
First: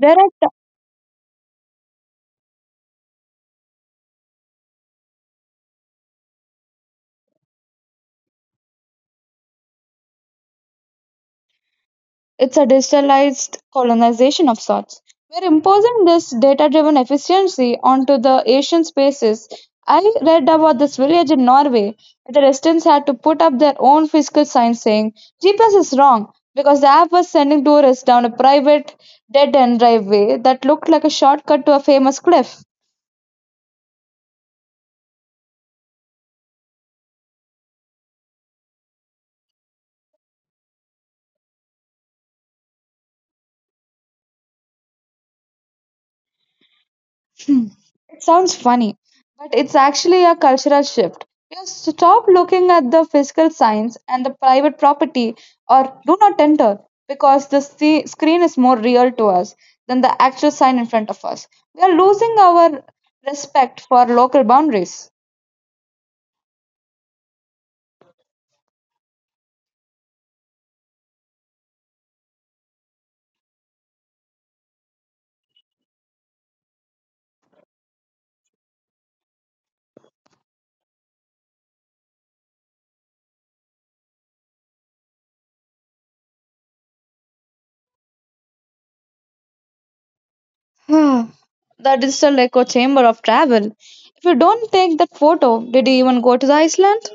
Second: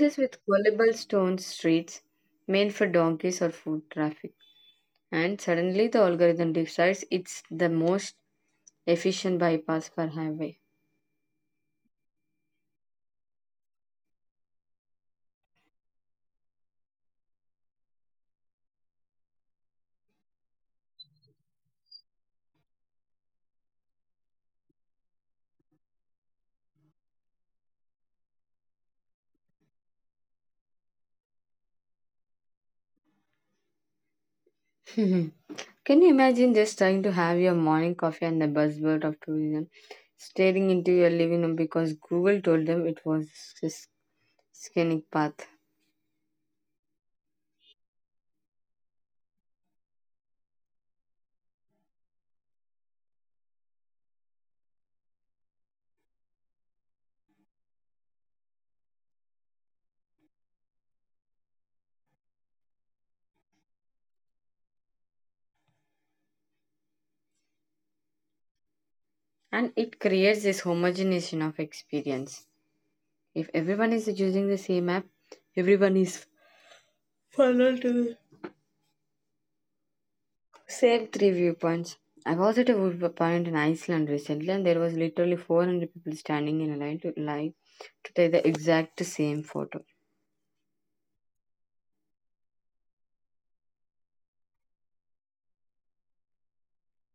[SPEAKER 2] There
[SPEAKER 1] with
[SPEAKER 2] are
[SPEAKER 1] gullible stone streets made for donkeys or foot traffic. And suddenly the algorithm decides it's the most efficient bypass per highway.
[SPEAKER 2] it's a digitalized colonization of sorts. We're imposing this data driven efficiency onto the Asian spaces. I read about this village in Norway where the residents had to put up their own physical signs saying GPS is wrong because the app was sending tourists down a private dead end driveway that looked like a shortcut to a famous cliff.
[SPEAKER 1] Can you imagine just trying to have your morning coffee and the buzzword of tourism staring into your living room because Google told them it was this scenic path?
[SPEAKER 2] It sounds funny, but it's actually a cultural shift. You stop looking at the physical signs and the private property or do not enter because the screen is more real to us than the actual sign in front of us. We are losing our respect for local boundaries.
[SPEAKER 1] And it creates this homogenization of experience. If everyone is using the same app, everyone is funneled to the same three viewpoints. I was at a viewpoint in Iceland recently, and there was literally 400 people standing in a line to take the exact same photo.
[SPEAKER 2] Hmm, the digital echo chamber of travel. If you don't take that photo, did you even go to the Iceland?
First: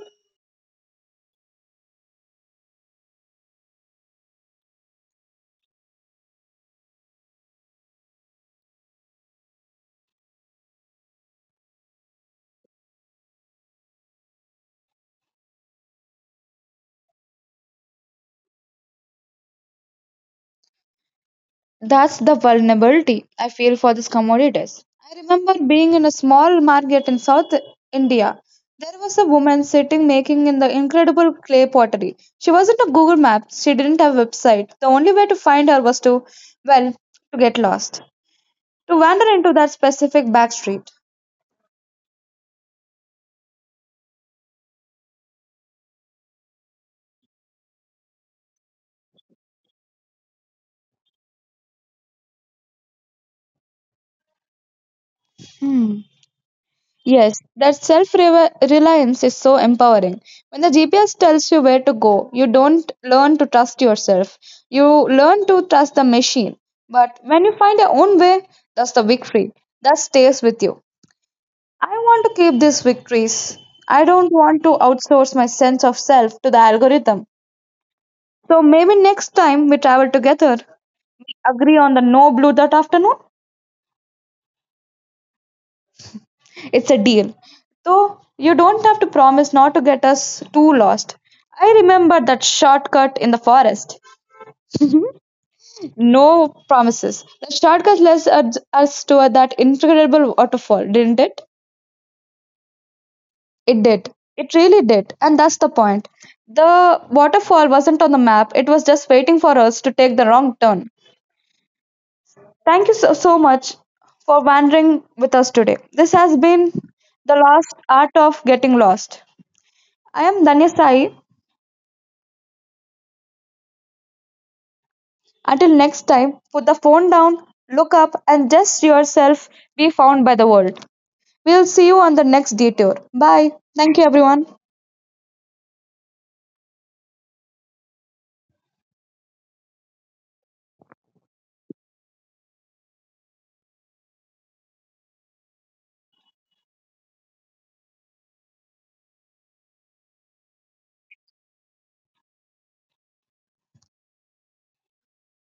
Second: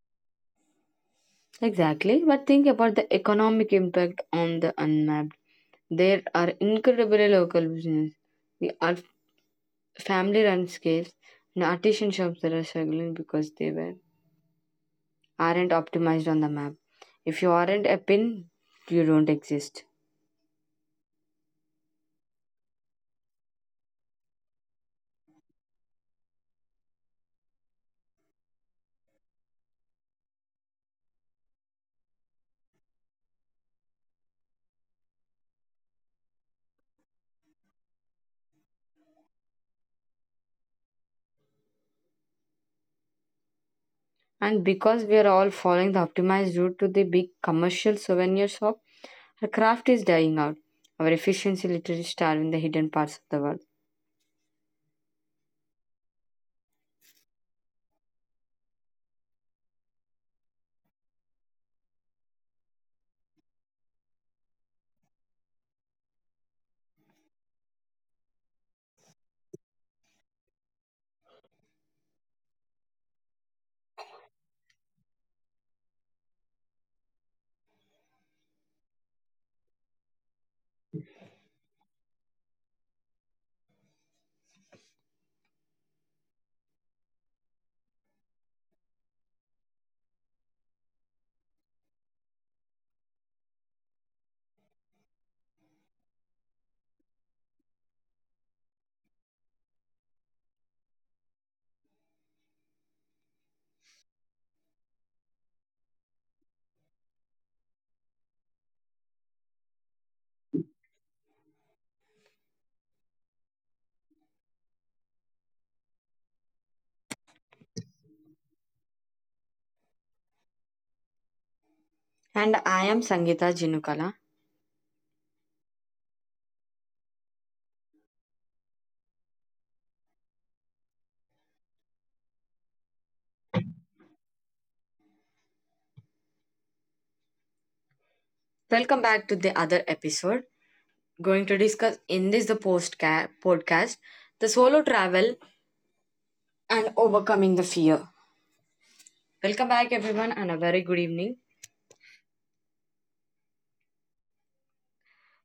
[SPEAKER 1] Exactly, but think about the economic impact on the unmapped. There are incredibly local business. We are family-run scales and artisan shops that are struggling because they were aren't optimized on the map. If you aren't a pin, you don't exist.
[SPEAKER 2] That's the vulnerability I feel for these commodities. I remember being in a small market in South India. There was a woman sitting making in the incredible clay pottery. She wasn't a Google Maps, she didn't have a website. The only way to find her was to, well, to get lost, to wander into that specific back street.
[SPEAKER 1] And because we are all following the optimized route to the big commercial souvenir shop, our craft is dying out. Our efficiency literally starving the hidden parts of the world.
[SPEAKER 2] Hmm. Yes, that self reliance is so empowering. When the GPS tells you where to go, you don't learn to trust yourself. You learn to trust the machine. But when you find your own way, that's the victory that stays with you. I want to keep these victories. I don't want to outsource my sense of self to the algorithm. So maybe next time we travel together, we agree on the no blue that afternoon. It's a deal. Though you don't have to promise not to get us too lost. I remember that shortcut in the forest. No promises. The shortcut led us to that incredible waterfall, didn't it? It did. It really did. And that's the point. The waterfall wasn't on the map, it was just waiting for us to take the wrong turn. Thank you so, so much for wandering with us today. This has been The Lost Art of Getting Lost. I am Danya Sai,
[SPEAKER 1] And I am Sangeeta Jinukala.
[SPEAKER 2] until next time, put the phone down, look up, and just yourself be found by the world. We'll see you on the next detour. Bye. Thank you, everyone.
[SPEAKER 1] Welcome back to the other episode. Going to discuss in this the podcast the solo travel and overcoming the fear. Welcome back everyone and a very good evening.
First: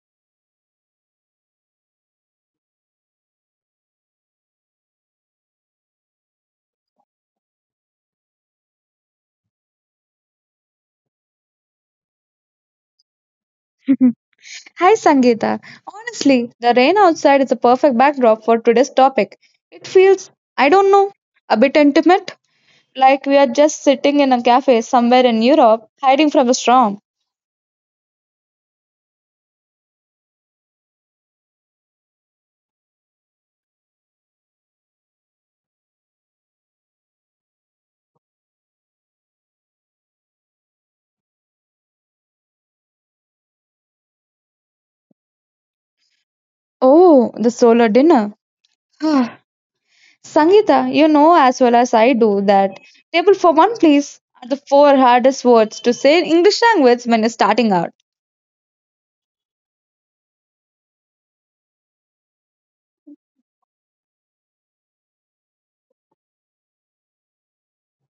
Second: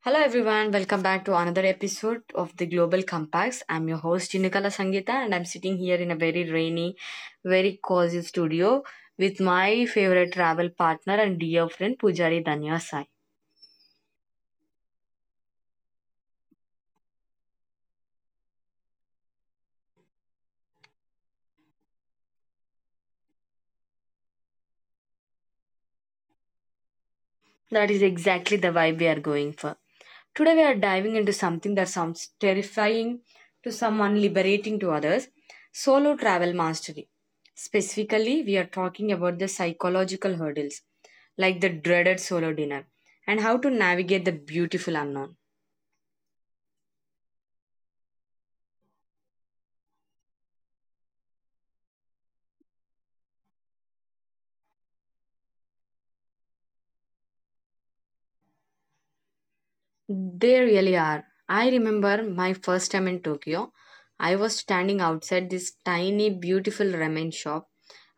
[SPEAKER 1] Hello everyone, welcome back to another episode of the Global Compacts. I'm your host Jinikala Sangita and I'm sitting here in a very rainy, very cozy studio with my favorite travel partner and dear friend Pujari Danya.
[SPEAKER 2] Hi, Sangeeta. Honestly, the rain outside is a perfect backdrop for today's topic. It feels, I don't know, a bit intimate, like we are just sitting in a cafe somewhere in Europe, hiding from the storm.
[SPEAKER 1] That is exactly the vibe we are going for. Today we are diving into something that sounds terrifying to someone, liberating to others, solo travel mastery. Specifically, we are talking about the psychological hurdles, like the dreaded solo dinner, and how to navigate the beautiful unknown.
[SPEAKER 2] Oh, the solar dinner. Sangeeta, you know as well as I do that table for one, please, are the four hardest words to say in English language when you're starting out.
[SPEAKER 1] They really are. I remember my first time in Tokyo. I was standing outside this tiny, beautiful ramen shop.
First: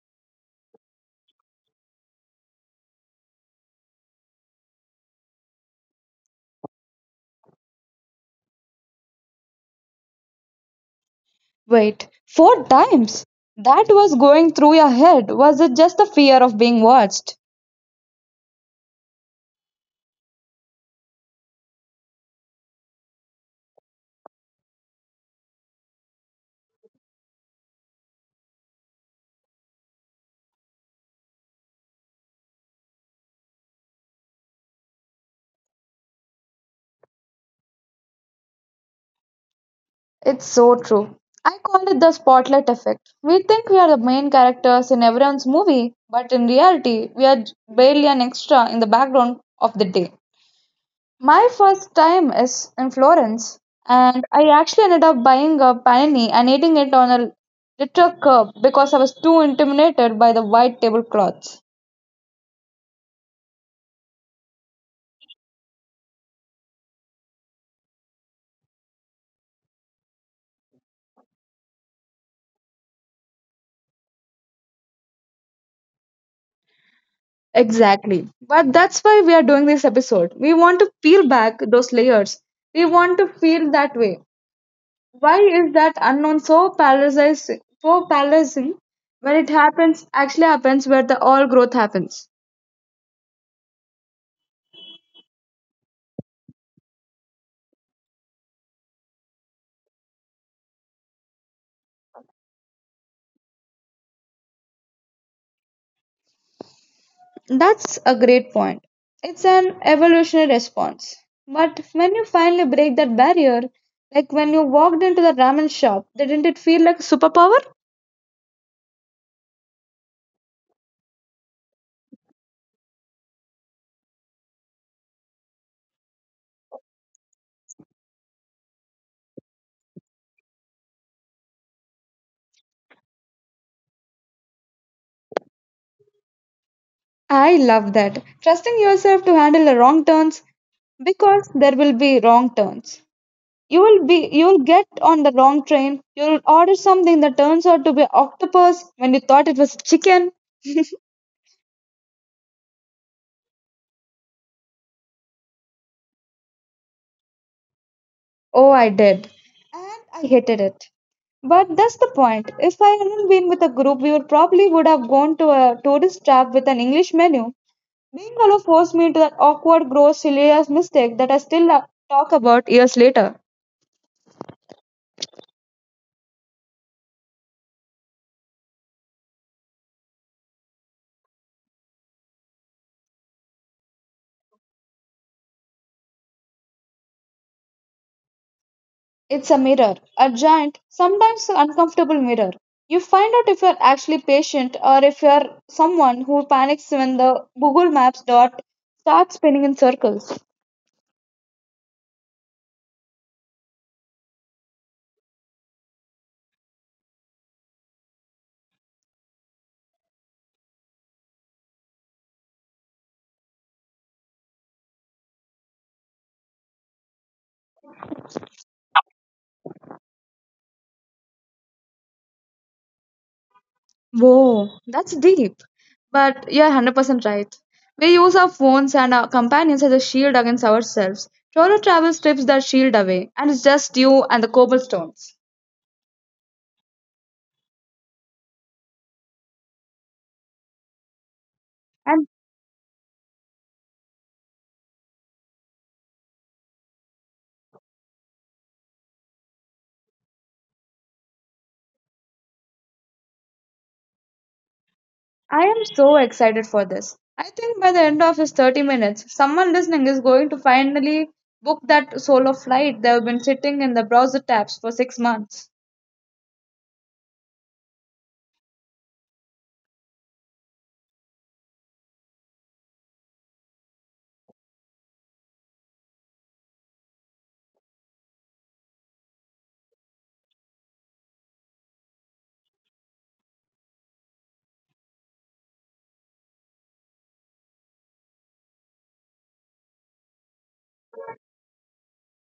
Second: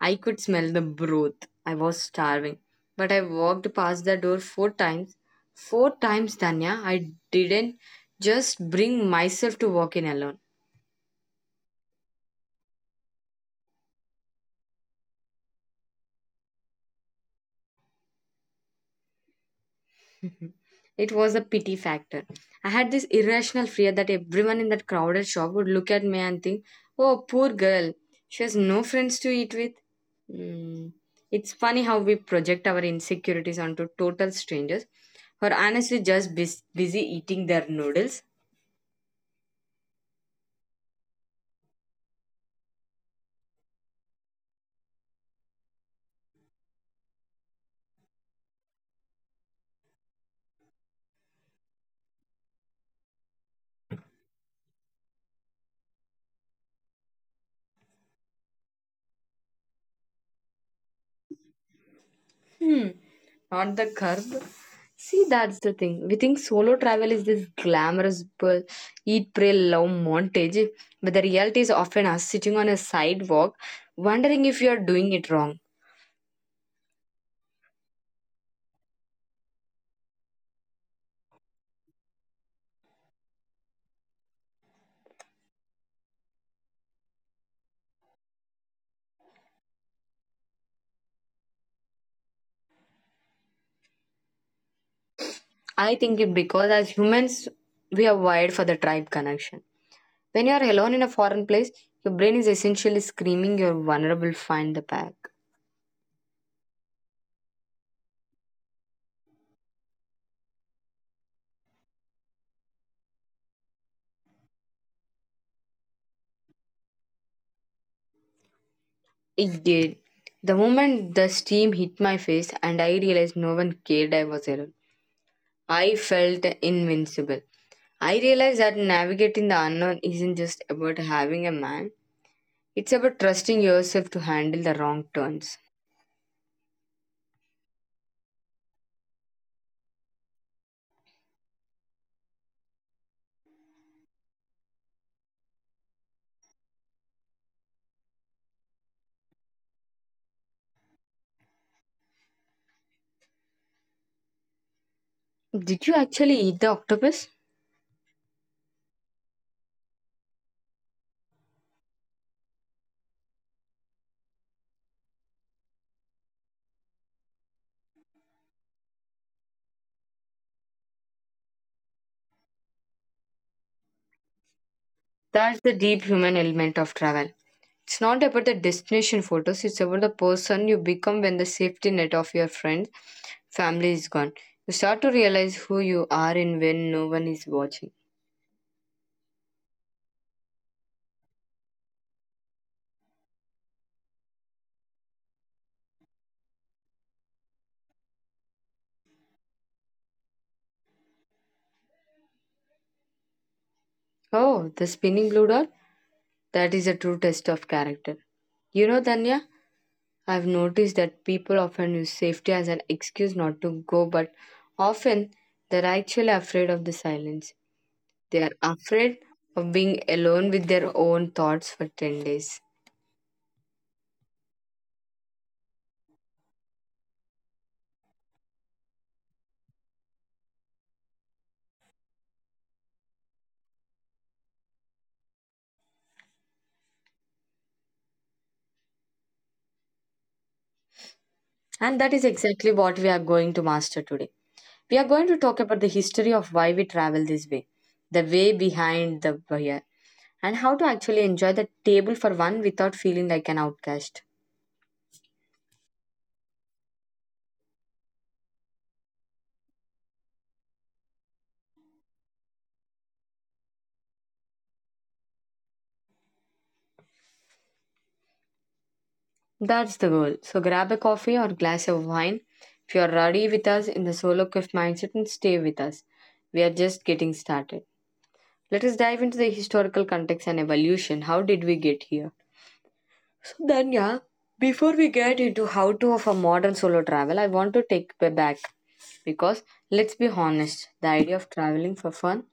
[SPEAKER 1] I could smell the broth. I was starving. But I walked past the door four times. Four times, Tanya. I didn't just bring myself to walk in alone.
[SPEAKER 2] Wait, four times? That was going through your head. Was it just the fear of being watched?
[SPEAKER 1] It was a pity factor. I had this irrational fear that everyone in that crowded shop would look at me and think, oh, poor girl, she has no friends to eat with. Hmm. It's funny how we project our insecurities onto total strangers who are honestly just busy eating their noodles.
[SPEAKER 2] It's so true. I call it the spotlight effect. We think we are the main characters in everyone's movie, but in reality, we are barely an extra in the background of the day. My first time is in Florence, and I actually ended up buying a panini and eating it on a literal curb because I was too intimidated by the white tablecloths.
[SPEAKER 1] Hmm. Not the curb. See, that's the thing. We think solo travel is this glamorous bull, eat, pray, love montage, but the reality is often us sitting on a sidewalk wondering if you are doing it wrong.
[SPEAKER 2] Exactly. But that's why we are doing this episode. We want to peel back those layers. We want to feel that way. Why is that unknown so paralyzing when it happens, actually happens where the all growth happens?
[SPEAKER 1] I think it because as humans, we are wired for the tribe connection. When you are alone in a foreign place, your brain is essentially screaming you're vulnerable, find the pack.
[SPEAKER 2] That's a great point. It's an evolutionary response. But when you finally break that barrier, like when you walked into the ramen shop, didn't it feel like a superpower?
[SPEAKER 1] It did. The moment the steam hit my face and I realized no one cared I was alone, I felt invincible. I realized that navigating the unknown isn't just about having a man, it's about trusting yourself to handle the wrong turns.
[SPEAKER 2] I love that. Trusting yourself to handle the wrong turns because there will be wrong turns. You will be you'll get on the wrong train. You'll order something that turns out to be octopus when you thought it was chicken.
[SPEAKER 1] Did you actually eat the octopus?
[SPEAKER 2] Oh, I did. And I hated it. But that's the point. If I hadn't been with a group, we would probably would have gone to a tourist trap with an English menu. Being alone forced me into that awkward, gross, hilarious mistake that I still talk about years later.
[SPEAKER 1] That's the deep human element of travel. It's not about the destination photos, it's about the person you become when the safety net of your friends, family is gone. You start to realize who you are and when no one is watching.
[SPEAKER 2] It's a mirror, a giant, sometimes uncomfortable mirror. You find out if you're actually patient or if you're someone who panics when the Google Maps dot starts spinning in circles.
[SPEAKER 1] Oh, the spinning blue dot? That is a true test of character. You know, Danya? I've noticed that people often use safety as an excuse not to go, but often they're actually afraid of the silence. They are afraid of being alone with their own thoughts for 10 days.
[SPEAKER 2] Whoa, that's deep. But you're 100% right. We use our phones and our companions as a shield against ourselves. Solo travel strips that shield away, and it's just you and the cobblestones.
[SPEAKER 1] And that
[SPEAKER 2] And
[SPEAKER 1] is exactly what we are going to master today. We are going to talk about the history of why we travel this way, the way behind the barrier, and how to actually enjoy the table for one without feeling like an outcast.
[SPEAKER 2] I am so excited for this. I think by the end of his 30 minutes, someone listening is going to finally book that solo flight they've been sitting in the browser tabs for 6 months.
[SPEAKER 1] That's the goal. So grab a coffee or glass of wine. If you're already with us in the solo quiff mindset, and stay with us. We are just getting started. Let us dive into the historical context and evolution. How did we get here? So then, yeah, before we get into how to of a modern solo travel, I want to take it back because let's be honest, the idea of traveling for fun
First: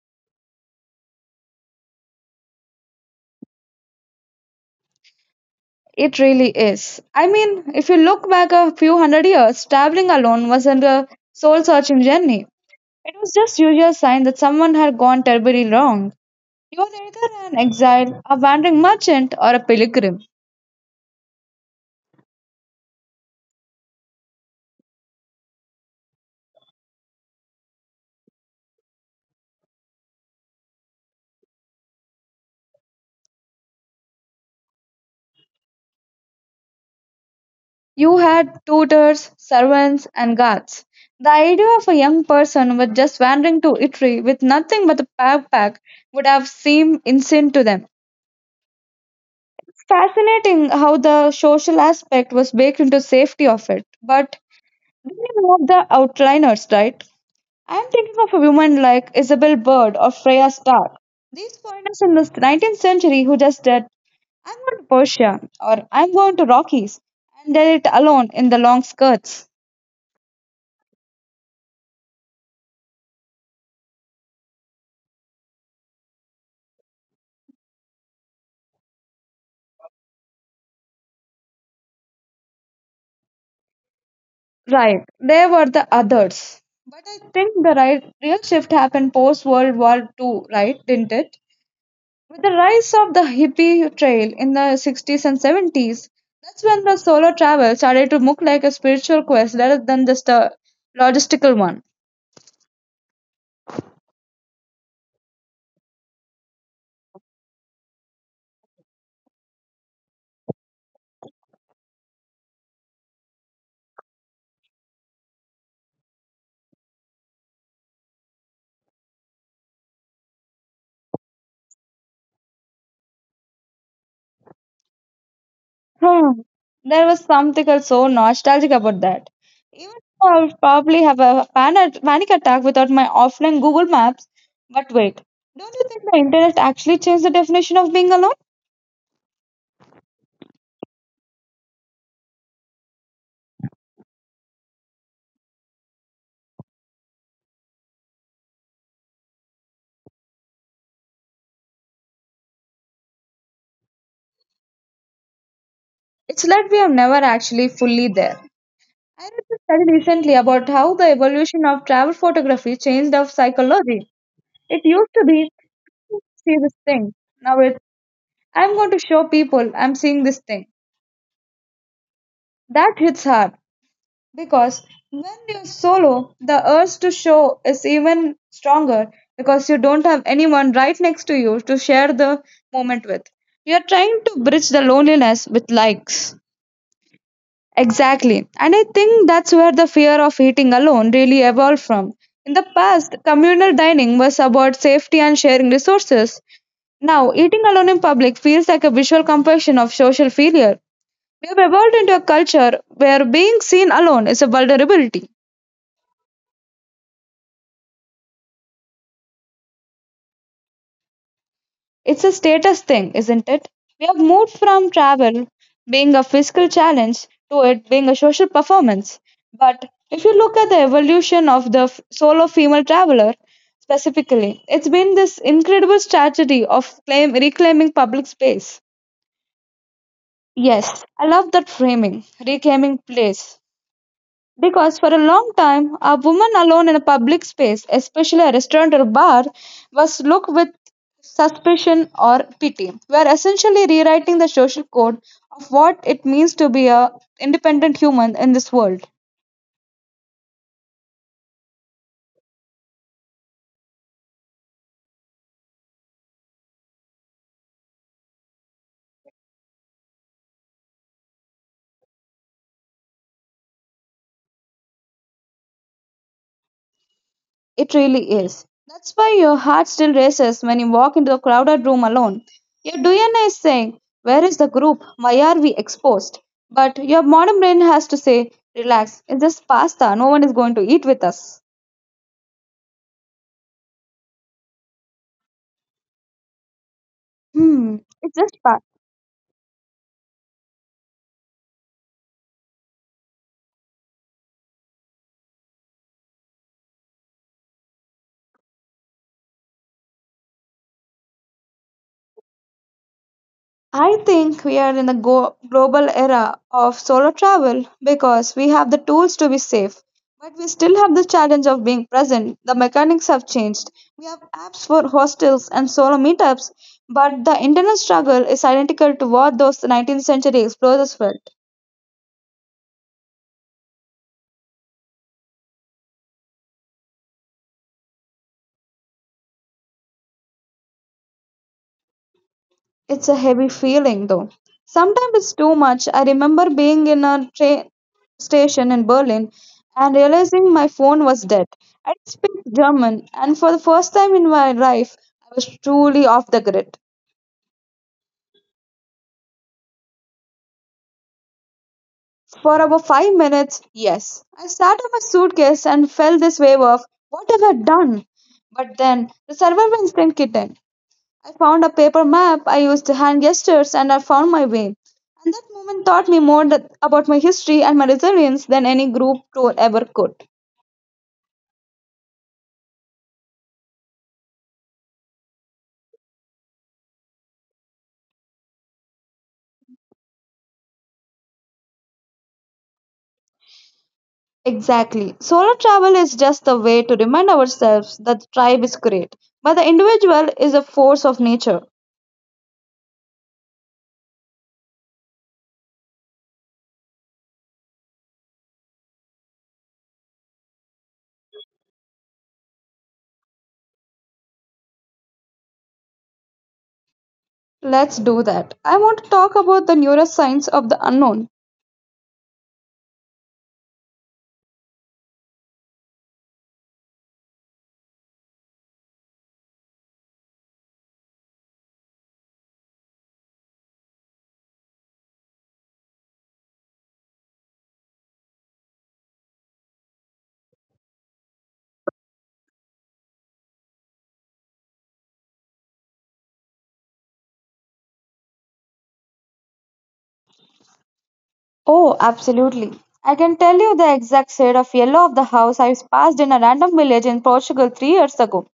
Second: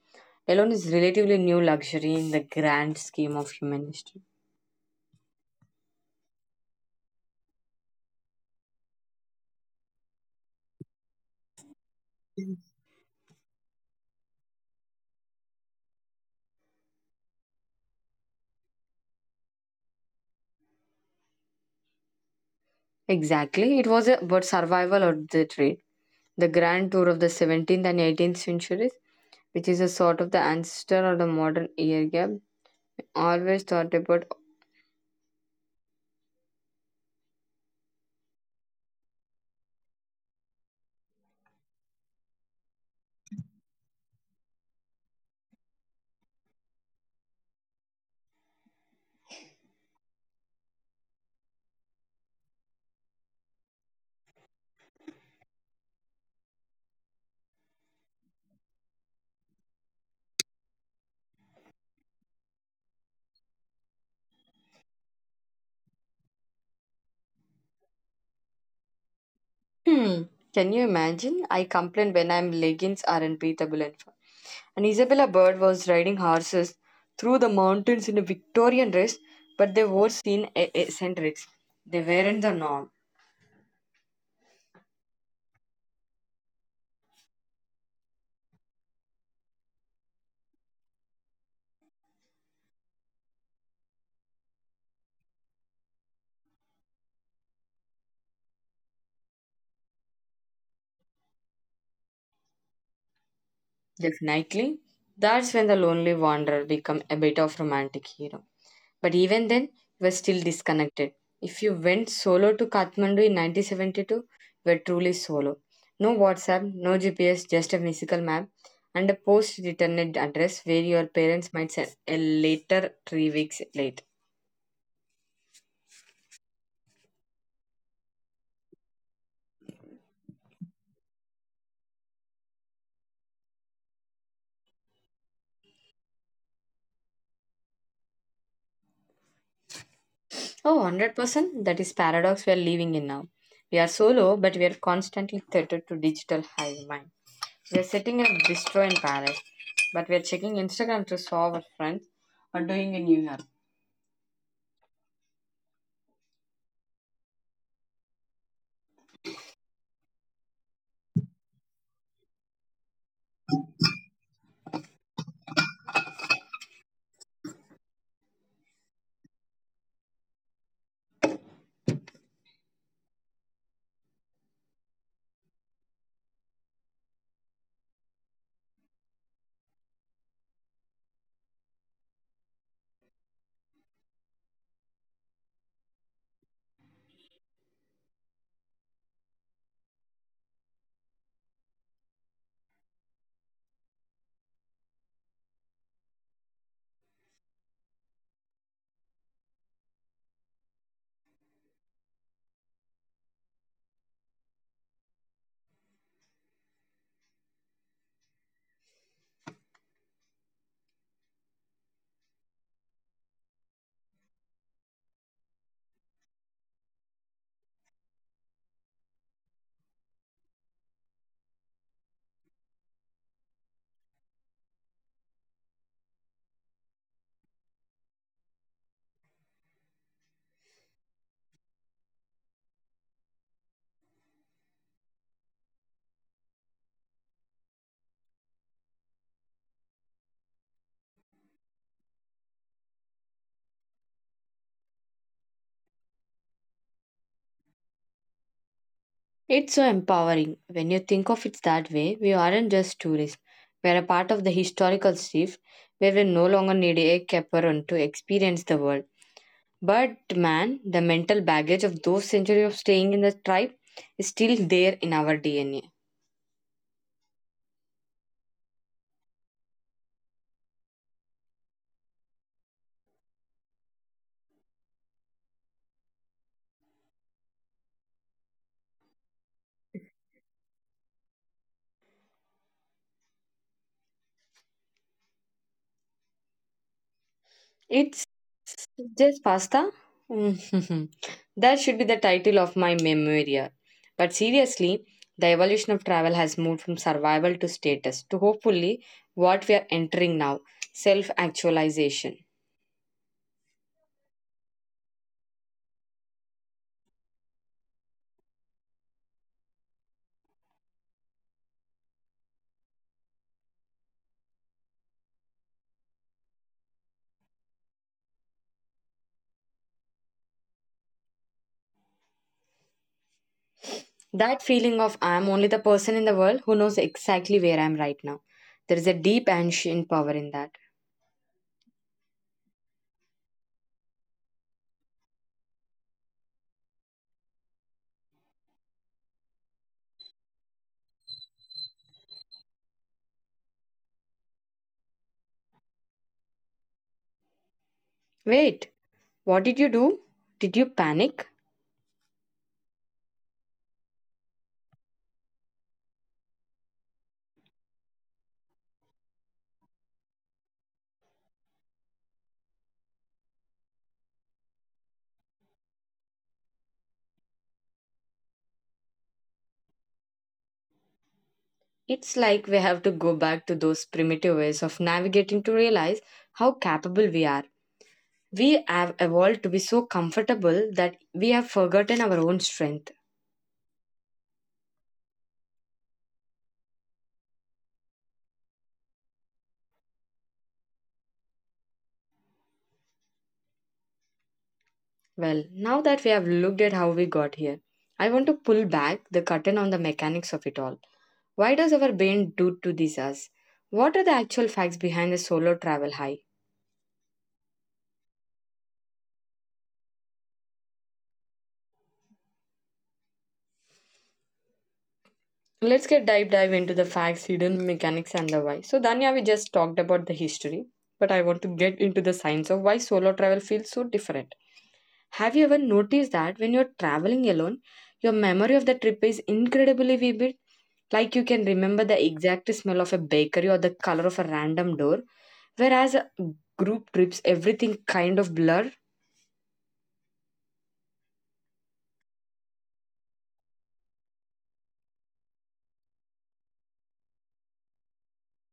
[SPEAKER 1] alone is relatively new luxury in the grand scheme of human history.
[SPEAKER 2] It really is. I mean, if you look back a few hundred years, traveling alone wasn't a soul searching journey. It was just usual sign that someone had gone terribly wrong. You were either an exile, a wandering merchant, or a pilgrim.
[SPEAKER 1] Exactly, it was about survival or the trade. The grand tour of the 17th and 18th centuries, which is a sort of the ancestor of the modern air gap, always thought about.
[SPEAKER 2] You had tutors, servants, and guards. The idea of a young person was just wandering to Italy with nothing but a backpack would have seemed insane to them. Fascinating how the social aspect was baked into safety of it. But didn't have the outliners, right? I am thinking of a woman like Isabel Bird or Freya Stark. These foreigners in the 19th century who just said, I'm going to Persia or I'm going to Rockies and did it alone in the long skirts.
[SPEAKER 1] Hmm, can you imagine? I complain when I'm leggings aren't breathable enough. And Isabella Bird was riding horses through the mountains in a Victorian dress, but they were seen eccentrics. They weren't the norm.
[SPEAKER 2] Right, they were the others. But I think the right, real shift happened post World War II, right? Didn't it? With the rise of the hippie trail in the 60s and 70s, that's when the solo travel started to look like a spiritual quest rather than just a logistical one.
[SPEAKER 1] Definitely. That's when the lonely wanderer become a bit of romantic hero. But even then, you were still disconnected. If you went solo to Kathmandu in 1972, you were truly solo. No WhatsApp, no GPS, just a physical map and a post-returned address where your parents might send a letter 3 weeks later.
[SPEAKER 2] Hmm. There was something so nostalgic about that. Even though I would probably have a panic attack without my offline Google Maps. But wait, don't you think the internet actually changed the definition of being alone?
[SPEAKER 1] Oh, 100%. That is paradox we are living in now. We are solo, but we are constantly tethered to digital hive mind. We are sitting in a bistro in Paris, but we are checking Instagram to solve our friends are doing in New York.
[SPEAKER 2] It's like we are never actually fully there. I read a study recently about how the evolution of travel photography changed our psychology. It used to be, see this thing. Now it's, I'm going to show people I'm seeing this thing. That hits hard. Because when you're solo, the urge to show is even stronger because you don't have anyone right next to you to share the moment with. You're trying to bridge the loneliness with likes. Exactly. And I think that's where the fear of eating alone really evolved from. In the past, communal dining was about safety and sharing resources. Now, eating alone in public feels like a visual compassion of social failure. We have evolved into a culture where being seen alone is a vulnerability. It's a status thing, isn't it? We have moved from travel being a fiscal challenge to it being a social performance. But if you look at the evolution of the solo female traveler specifically, it's been this incredible strategy of reclaiming public space. Yes, I love that framing, reclaiming place. Because for a long time, a woman alone in a public space, especially a restaurant or a bar, was looked with suspicion or pity. We are essentially rewriting the social code of what it means to be a independent human in this world.
[SPEAKER 1] It's so empowering. When you think of it that way, we aren't just tourists. We are a part of the historical shift where we no longer need a chaperone to experience the world. But man, the mental baggage of those centuries of staying in the tribe is still there in our DNA.
[SPEAKER 2] It really is. That's why your heart still races when you walk into a crowded room alone. Your DNA is saying, where is the group? Why are we exposed? But your modern brain has to say, relax, it's just pasta, no one is going to eat with us.
[SPEAKER 1] It's
[SPEAKER 2] Hmm, it's just part.
[SPEAKER 1] just pasta? Mhm. That should be the title of my memoria. But seriously, the evolution of travel has moved from survival to status to hopefully what we are entering now, self actualization.
[SPEAKER 2] I think we are in a global era of solo travel because we have the tools to be safe, but we still have the challenge of being present. The mechanics have changed. We have apps for hostels and solo meetups, but the internal struggle is identical to what those 19th century explorers felt.
[SPEAKER 1] That feeling of I am only the person in the world who knows exactly where I am right now. There is a deep ancient power in that.
[SPEAKER 2] It's a heavy feeling though. Sometimes it's too much. I remember being in a train station in Berlin and realizing my phone was dead. I didn't speak German, and for the first time in my life, I was truly off the grid.
[SPEAKER 1] Wait, what did you do? Did you panic?
[SPEAKER 2] For about 5 minutes, yes. I started my suitcase and felt this wave of what have I done? But then the survival instinct kicked in. I found a paper map, I used hand gestures, and I found my way. And that moment taught me more about my history and my resilience than any group tour ever could.
[SPEAKER 1] It's like we have to go back to those primitive ways of navigating to realize how capable we are. We have evolved to be so comfortable that we have forgotten our own strength.
[SPEAKER 2] Exactly. Solo travel is just the way to remind ourselves that the tribe is great, but the individual is a force of nature.
[SPEAKER 1] Well, now that we have looked at how we got here, I want to pull back the curtain on the mechanics of it all. Why does our brain do to this us? What are the actual facts behind the solo travel high?
[SPEAKER 2] Let's do that. I want to talk about the neuroscience of the unknown.
[SPEAKER 1] Let's get dive into the facts, hidden mechanics, and the why. So, Danya, we just talked about the history, but I want to get into the science of why solo travel feels so different. Have you ever noticed that when you're traveling alone, your memory of the trip is incredibly vivid? Like you can remember the exact smell of a bakery or the color of a random door, whereas a group trips everything kind of blur.
[SPEAKER 2] Oh, absolutely. I can tell you the exact shade of yellow of the house I passed in a random village in Portugal 3 years ago.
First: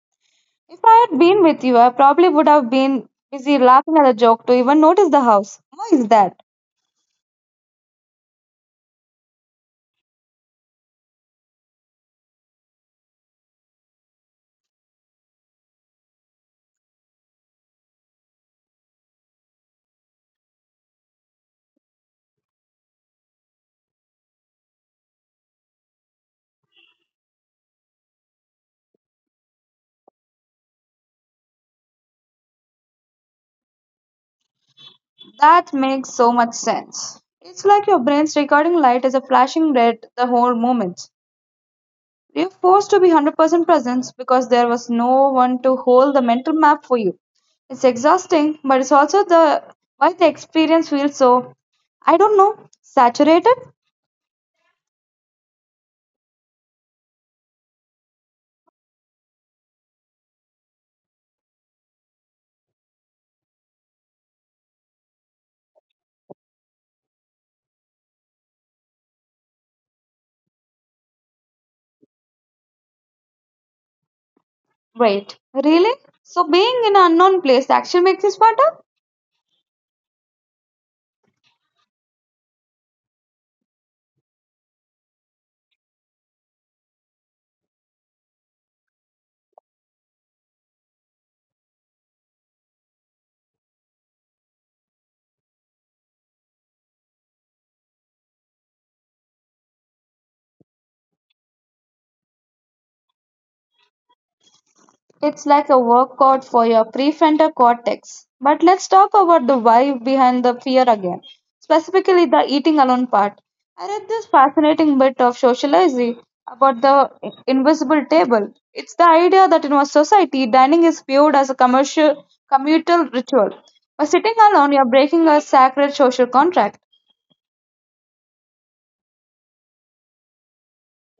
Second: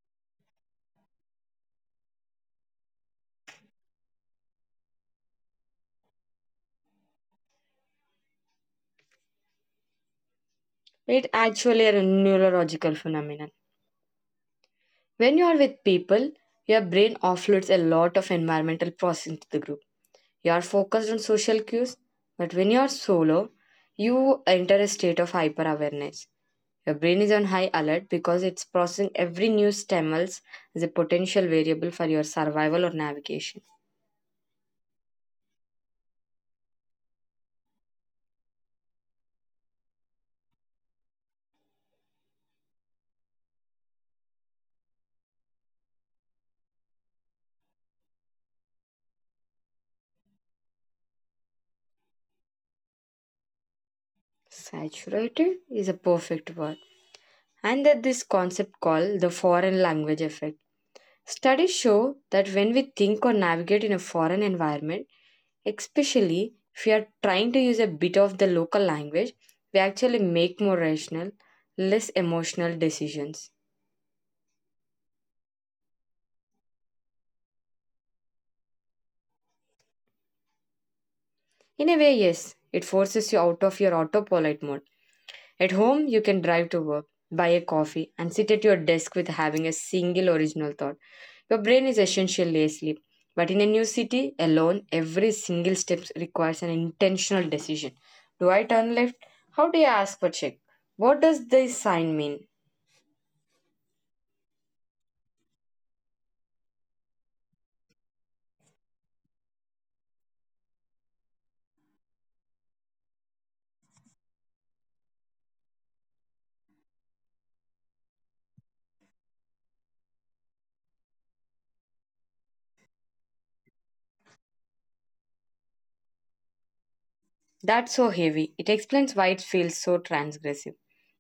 [SPEAKER 2] If I had been with you, I probably would have been busy laughing at the joke to even notice the house. Why is that?
[SPEAKER 1] It actually a neurological phenomenon. When you are with people, your brain offloads a lot of environmental processing to the group. You are focused on social cues, but when you are solo, you enter a state of hyper awareness. Your brain is on high alert because it's processing every new stimulus as a potential variable for your survival or navigation.
[SPEAKER 2] That makes so much sense. It's like your brain's recording light is a flashing red the whole moment. You're forced to be 100% present because there was no one to hold the mental map for you. It's exhausting, but it's also the why the experience feels so I don't know, saturated?
[SPEAKER 1] Saturated is a perfect word. And that this concept called the foreign language effect. Studies show that when we think or navigate in a foreign environment, especially if we are trying to use a bit of the local language, we actually make more rational, less emotional decisions.
[SPEAKER 2] Wait, really? So being in an unknown place actually makes you smarter?
[SPEAKER 1] In a way, yes, it forces you out of your autopilot mode. At home, you can drive to work, buy a coffee, and sit at your desk with having a single original thought. Your brain is essentially asleep. But in a new city, alone, every single step requires an intentional decision. Do I turn left? How do I ask for check? What does this sign mean?
[SPEAKER 2] It's like a workout for your prefrontal cortex. But let's talk about the why behind the fear again, specifically the eating alone part. I read this fascinating bit of sociology about the invisible table. It's the idea that in our society, dining is viewed as a commercial communal ritual. By sitting alone, you're breaking a sacred social contract.
[SPEAKER 1] That's so heavy. It explains why it feels so transgressive.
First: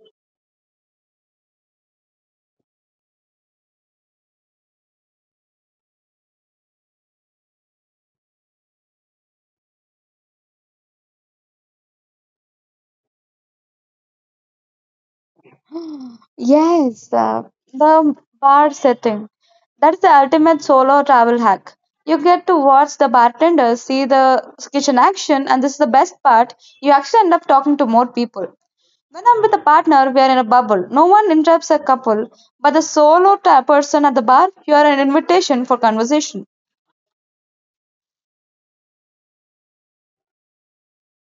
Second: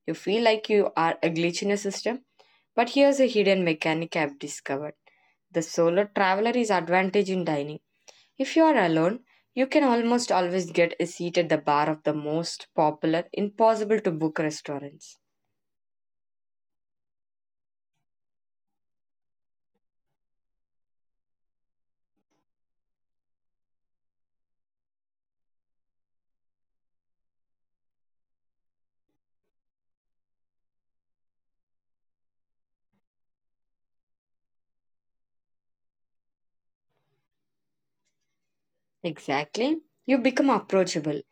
[SPEAKER 1] You feel like you are a glitch in a system, but here's a hidden mechanic I've discovered. The solo traveler is advantage in dining. If you are alone, you can almost always get a seat at the bar of the most popular, impossible to book restaurants.
[SPEAKER 2] Yes, the bar setting. That's the ultimate solo travel hack. You get to watch the bartenders see the kitchen action, and this is the best part. You actually end up talking to more people. When I'm with a partner, we are in a bubble. No one interrupts a couple, but the solo person at the bar, you are an invitation for conversation.
[SPEAKER 1] Exactly. You become approachable.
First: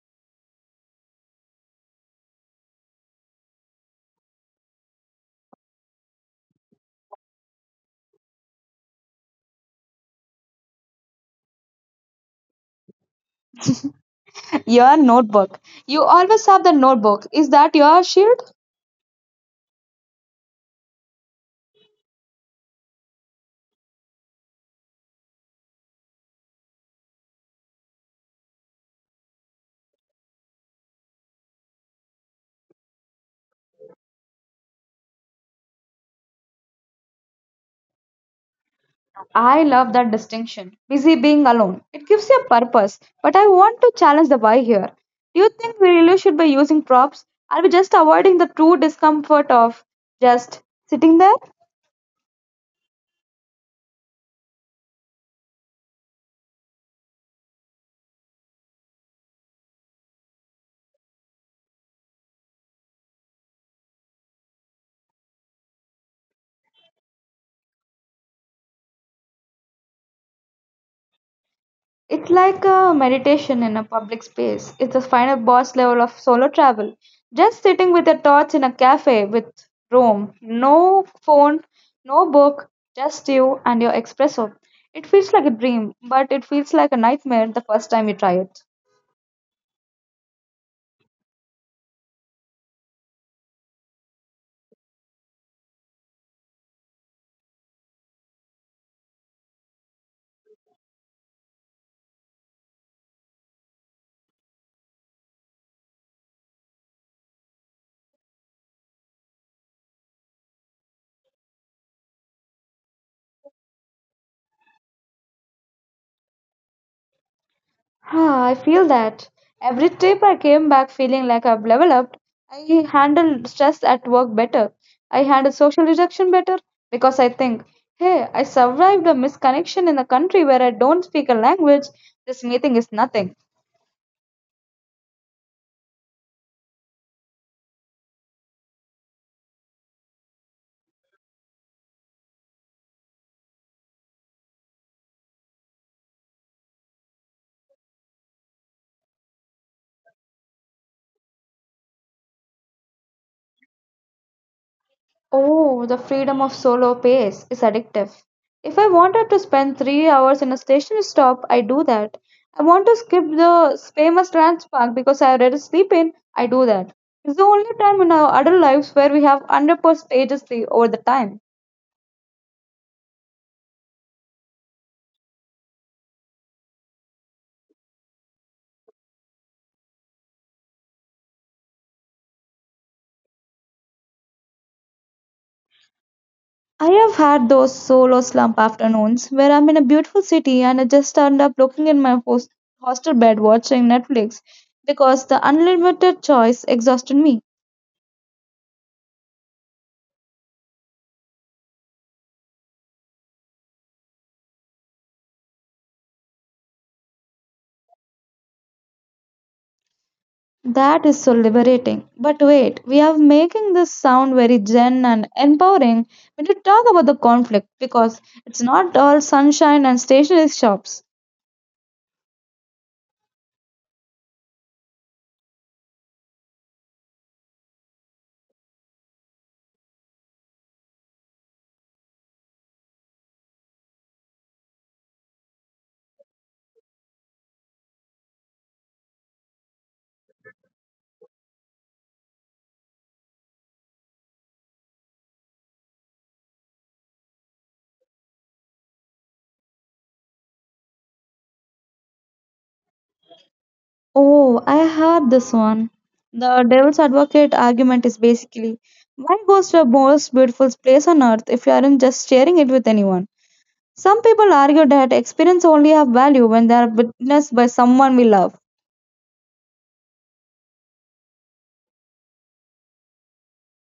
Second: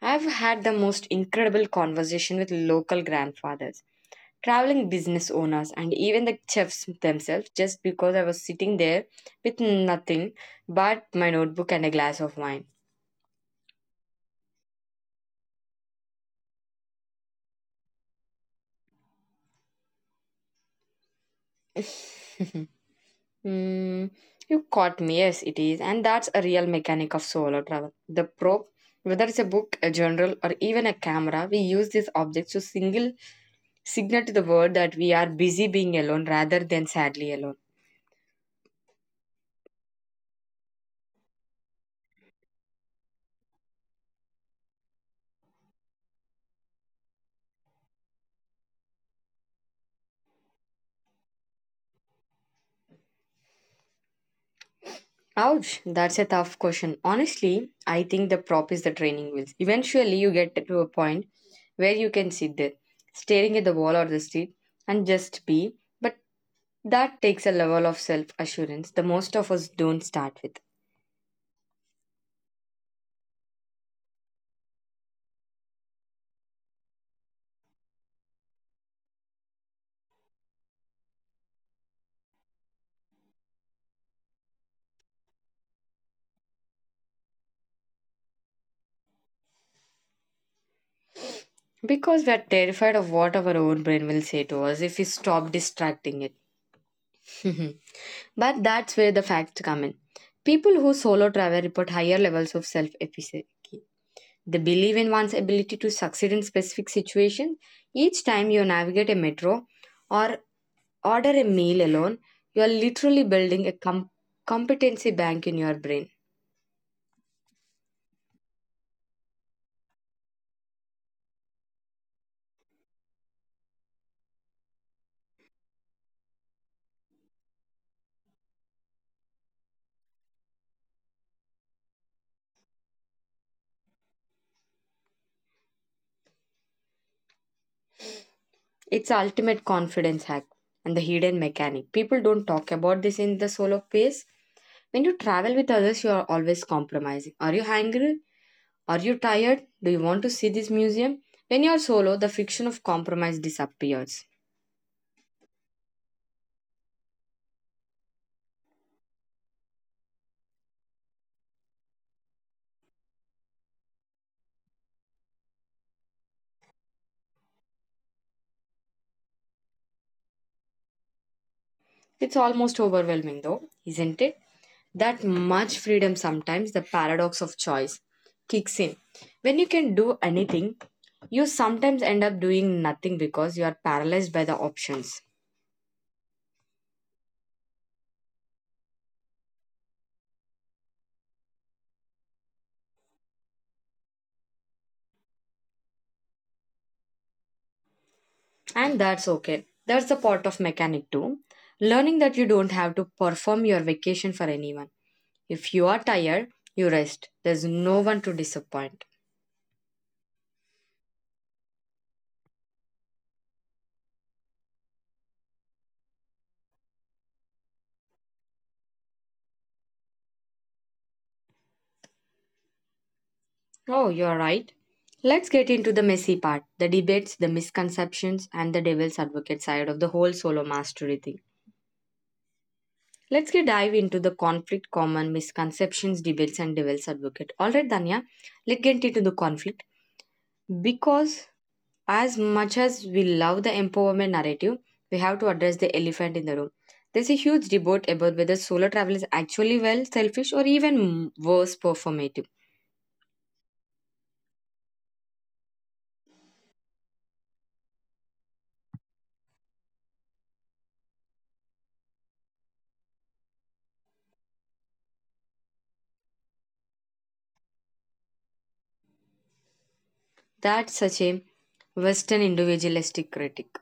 [SPEAKER 1] I've had the most incredible conversation with local grandfathers traveling business owners and even the chefs themselves just because I was sitting there with nothing but my notebook and a glass of wine.
[SPEAKER 2] Your notebook. You always have the notebook. Is that your shield?
[SPEAKER 1] Hmm, you caught me, yes, it is. And that's a real mechanic of solo travel. The probe, whether it's a book, a journal, or even a camera, we use these objects to single signal to the world that we are busy being alone rather than sadly alone.
[SPEAKER 2] I love that distinction. Busy being alone. It gives you a purpose. But I want to challenge the why here. Do you think we really should be using props? Are we just avoiding the true discomfort of just sitting there?
[SPEAKER 1] Ouch, that's a tough question. Honestly, I think the prop is the training wheels. Eventually, you get to a point where you can sit there, staring at the wall or the street, and just be. But that takes a level of self assurance the most of us don't start with.
[SPEAKER 2] It's like a meditation in a public space. It's the final boss level of solo travel. Just sitting with your thoughts in a cafe with room, no phone, no book, just you and your espresso. It feels like a dream, but it feels like a nightmare the first time you try it.
[SPEAKER 1] Because we're terrified of what our own brain will say to us if we stop distracting it. But that's where the facts come in. People who solo travel report higher levels of self efficacy. They believe in one's ability to succeed in specific situations. Each time you navigate a metro or order a meal alone, you are literally building a competency bank in your brain.
[SPEAKER 2] Ah, I feel that. Every trip I came back feeling like I've leveled up. I handled stress at work better. I handled social rejection better because I think, hey, I survived a misconnection in a country where I don't speak a language. This meeting is nothing.
[SPEAKER 1] It's ultimate confidence hack and the hidden mechanic. People don't talk about this in the solo pace. When you travel with others, you are always compromising. Are you hungry? Are you tired? Do you want to see this museum? When you're solo, the friction of compromise disappears.
[SPEAKER 2] Oh, the freedom of solo pace is addictive. If I wanted to spend 3 hours in a stationary stop, I do that. I want to skip the famous park because I already sleep in, I do that. It's the only time in our adult lives where we have 100% agency over the time.
[SPEAKER 1] It's almost overwhelming, though, isn't it? That much freedom sometimes the paradox of choice kicks in. When you can do anything, you sometimes end up doing nothing because you are paralyzed by the options.
[SPEAKER 2] I have had those solo slump afternoons where I'm in a beautiful city and I just end up looking in my hostel bed watching Netflix because the unlimited choice exhausted me.
[SPEAKER 1] And that's okay. That's the part of mechanic too. Learning that you don't have to perform your vacation for anyone. If you are tired, you rest. There's no one to disappoint.
[SPEAKER 2] That is so liberating. But wait, we are making this sound very zen and empowering when you talk about the conflict because it's not all sunshine and stationery shops.
[SPEAKER 1] Oh, you're right. Let's get into the messy part the debates, the misconceptions, and the devil's advocate side of the whole solo mastery thing. Let's get dive into the conflict, common misconceptions, debates, and devil's advocate. All right, Danya, let's get into the conflict because as much as we love the empowerment narrative, we have to address the elephant in the room. There's a huge debate about whether solo travel is actually well selfish or even worse performative.
[SPEAKER 2] Oh, I heard this one. The devil's advocate argument is basically, why go to the most beautiful place on earth if you aren't just sharing it with anyone? Some people argue that experience only have value when they are witnessed by someone we love.
[SPEAKER 1] That's such a Western individualistic critic,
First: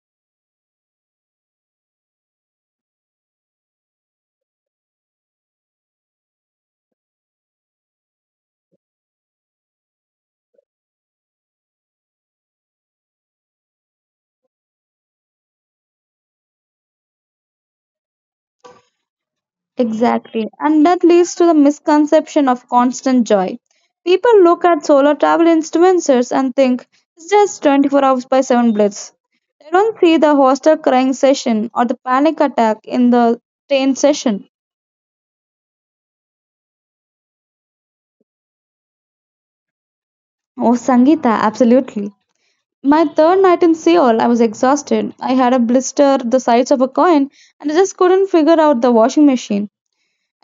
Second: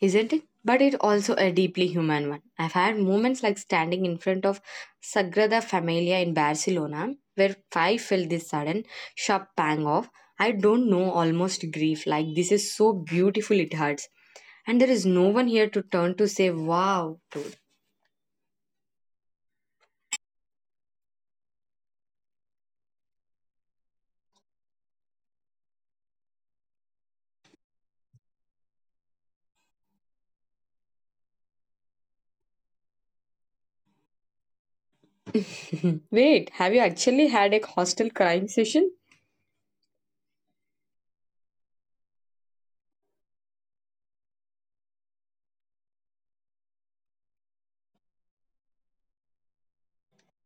[SPEAKER 1] isn't it? But it's also a deeply human one. I've had moments like standing in front of Sagrada Familia in Barcelona, where I felt this sudden, sharp pang of, I don't know, almost grief. Like, this is so beautiful, it hurts. And there is no one here to turn to say, wow, dude.
[SPEAKER 2] Exactly. And that leads to the misconception of constant joy. People look at solo travel influencers and think it's just 24 hours by 7 blitz. They don't see the hostel crying session or the panic attack in the train session.
[SPEAKER 1] Wait, have you actually had a hostel crying session?
[SPEAKER 2] Oh, Sangeeta, absolutely. My third night in Seoul, I was exhausted. I had a blister the size of a coin and I just couldn't figure out the washing machine.